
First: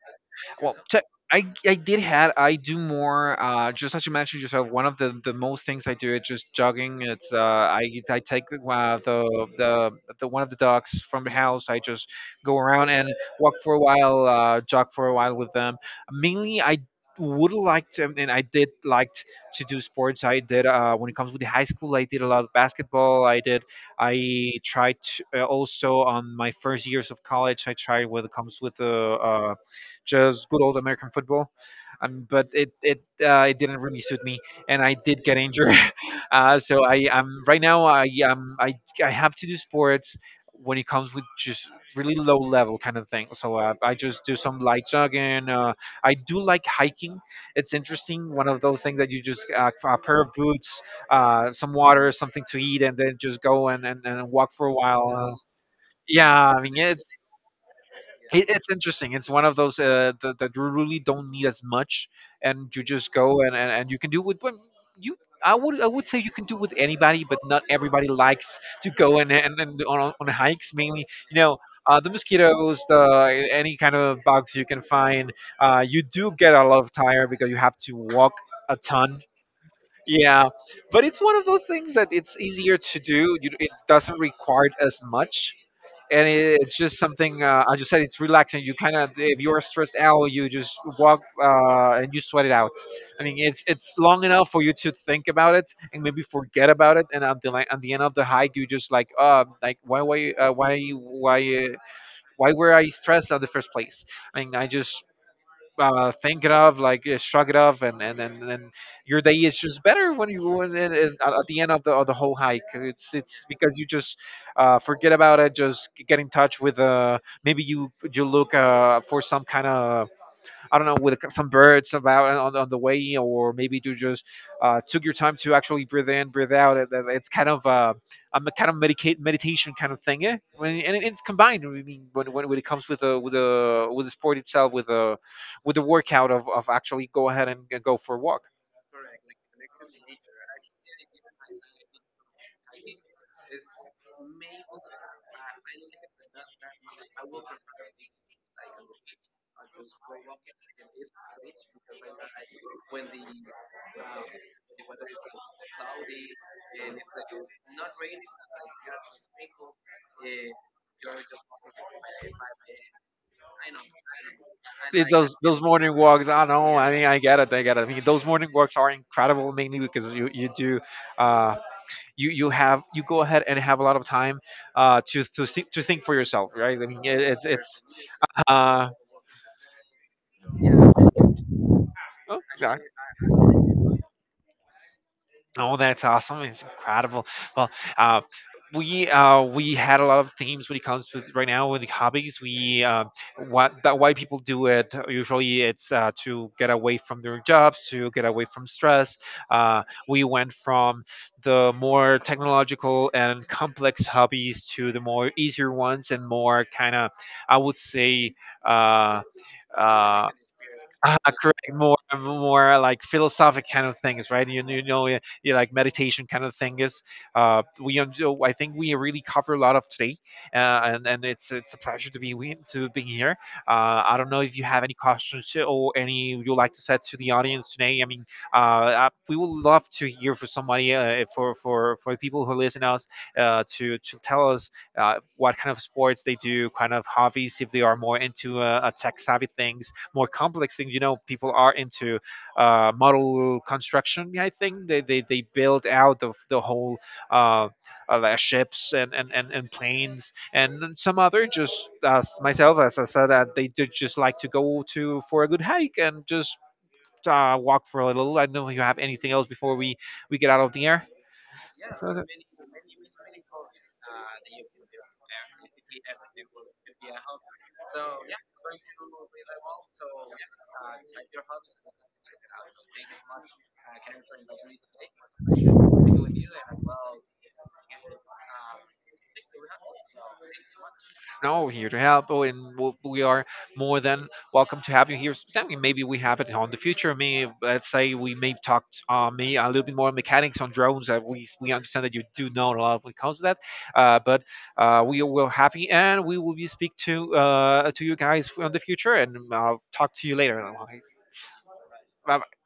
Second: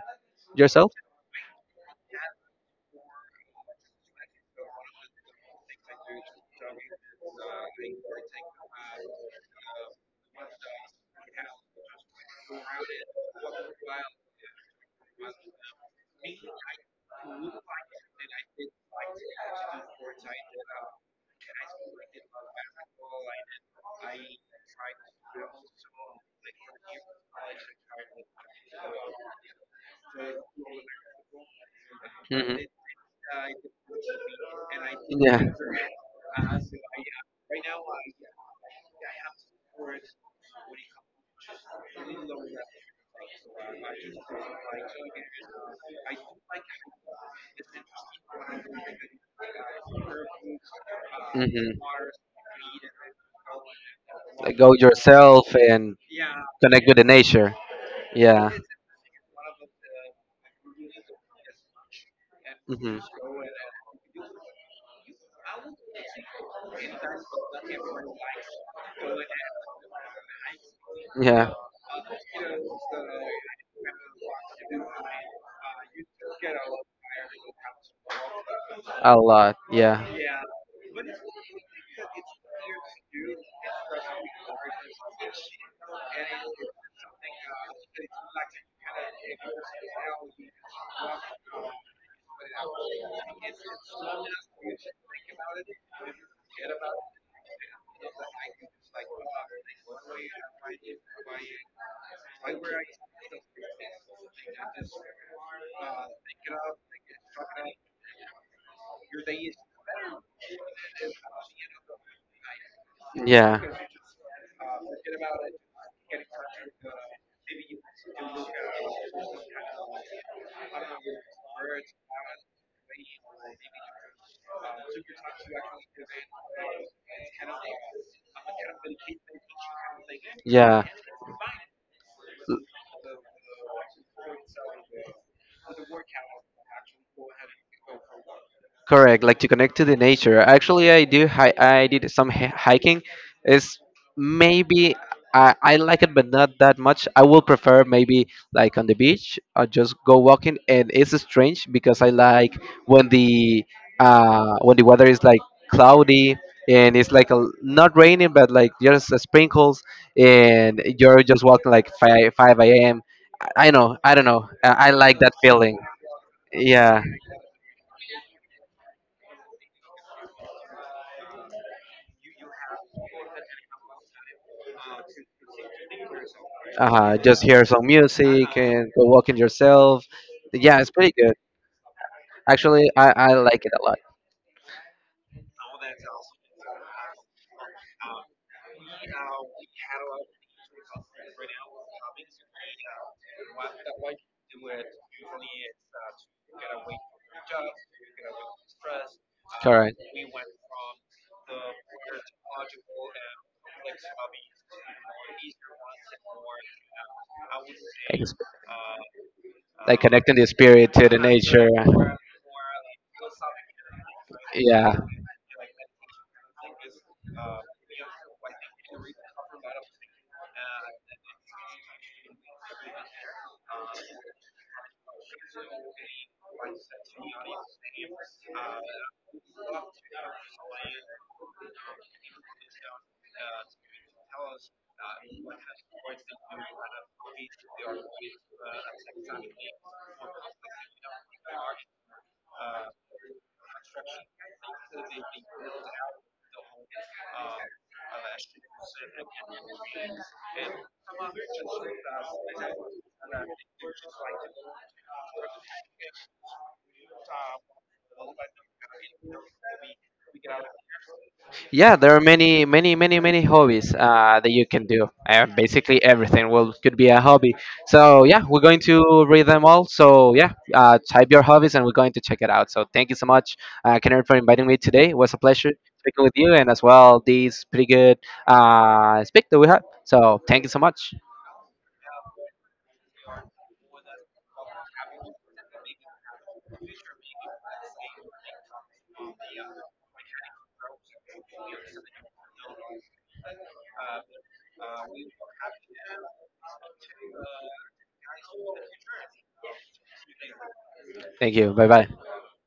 Speaker 1: Well,
Speaker 2: yourself?
Speaker 1: so I did have, I do more, just as you mentioned yourself. One of the most things I do is just jogging. It's, I take the one of the dogs from the house. I just go around and walk for a while, jog for a while with them. Mainly, I would like to, and I did liked to do sports. I did, when it comes with the high school. I did a lot of basketball. I did. I tried to, also on my first years of college. I tried what it comes with the, uh, just good old American football. But
Speaker 2: Hmm.
Speaker 1: it didn't really suit me, and I did get
Speaker 2: Yeah.
Speaker 1: injured. So I right now I I have to do sports when it comes with just really low level kind of thing. So I just do some light jogging. I do like hiking. It's interesting. One of those things that you just a pair of boots,
Speaker 2: Hmm.
Speaker 1: some water, something to eat, and then just go and walk
Speaker 2: Like
Speaker 1: for
Speaker 2: go
Speaker 1: a while.
Speaker 2: yourself and
Speaker 1: Yeah, I mean,
Speaker 2: connect with
Speaker 1: it's
Speaker 2: the nature.
Speaker 1: it,
Speaker 2: Yeah.
Speaker 1: it's interesting. It's one of those that you really don't need as much, and you
Speaker 2: Hmm.
Speaker 1: just go and you can do with but you. I would say you can do with anybody, but not everybody likes to go and on hikes. Mainly, you
Speaker 2: Yeah.
Speaker 1: know, the mosquitoes, the any kind of bugs you can find. You do get a lot of tired because you have to walk a
Speaker 2: A
Speaker 1: ton.
Speaker 2: lot. Yeah.
Speaker 1: Yeah, but it's one of those things that it's easier to do. You, it doesn't require as much and it's just something as you said, it's relaxing. You kind of if you're stressed out you just walk and you sweat it out. I mean it's long enough for you to think about it and maybe forget about it. And at the, at the end of the hike you just like why were I stressed in the first place. I mean I just think it of, like shrug it off, and your day is just better when you when, and at the end of the whole hike. It's
Speaker 2: Yeah.
Speaker 1: because you just forget about it, just get in touch with maybe you you look for some kind of I don't know, with some birds about on the way, or maybe you just took your time to actually breathe in, breathe out. It's kind of kind of medicate, meditation kind of thing, yeah.
Speaker 2: Yeah.
Speaker 1: And it's combined. I mean, when it comes with the with the with the sport itself, with the workout of actually go ahead and go for a walk.
Speaker 2: Correct, like to connect to the nature. Actually, I do. I did some hiking. Is maybe, I like it, but not that much. I will prefer maybe like on the beach or just go walking. And it's strange because I like when the when the weather is like cloudy and it's like a, not raining, but like just a sprinkles, and you're just walking like five a.m. I, know. I don't know. I
Speaker 1: It's
Speaker 2: like that
Speaker 1: those
Speaker 2: feeling.
Speaker 1: morning walks. I know. I
Speaker 2: Yeah.
Speaker 1: mean, I get it. I get it. I mean, those morning walks are incredible, mainly because you do. Uh, you you have you go ahead and have a lot of time to think for yourself, right? I mean,
Speaker 2: uh,
Speaker 1: it,
Speaker 2: just hear
Speaker 1: it's
Speaker 2: some music
Speaker 1: uh,
Speaker 2: and go walking yourself. Yeah, it's pretty good.
Speaker 1: oh, yeah.
Speaker 2: Actually, I like it a lot.
Speaker 1: Oh, that's awesome! It's incredible. Well, uh, we had a lot of themes when it comes to right now with the hobbies. We what that why people do it. Usually, it's to get away from their jobs, to get away from stress. Uh,
Speaker 2: Correct.
Speaker 1: we went from the more technological and complex hobbies to the more easier ones and more kind of, I would
Speaker 2: Ex-
Speaker 1: say. Uh,
Speaker 2: Like
Speaker 1: uh,
Speaker 2: connecting the spirit to the
Speaker 1: Ah, correct.
Speaker 2: nature.
Speaker 1: More, more like philosophic kind of things, right? You
Speaker 2: Yeah.
Speaker 1: know, you yeah, like meditation kind of thing is. We, so I think we really cover a lot of today, and it's a pleasure to be to being here. I don't know if you have any questions or any you'd like to set to the audience today. I mean, we would love to hear from somebody, for the people who listen us, to tell us what kind of sports they do, kind of hobbies if they are more into a tech savvy things, more complex things. You know, people are into model construction. Yeah, I think they build out the whole uh, like ships and planes. And some other just as myself as I said they do just like to go to for a good hike and just walk for a little. I don't know if you have anything else before we get out of the air.
Speaker 2: Yeah, there
Speaker 1: That's
Speaker 2: are
Speaker 1: it.
Speaker 2: many, many, many, many hobbies that you can do. Basically, everything will could be a hobby. So yeah, we're going to read them all. So yeah, type your hobbies, and we're going to check it out. So thank you so much, Kenneth, for inviting me today. It was a pleasure speaking with you, and as well these pretty good speak that we had. So thank you so much.
Speaker 1: No, here to help, oh, and we are more than welcome to have you here. Something maybe we have it on the future. Me, let's say we may talk me a little bit more mechanics on drones. We understand that you do know a lot when it comes to that, but we will happy and we will be speak to you guys on the future, and I'll talk to you later. Otherwise,
Speaker 2: Thank you. Bye bye.
Speaker 1: bye.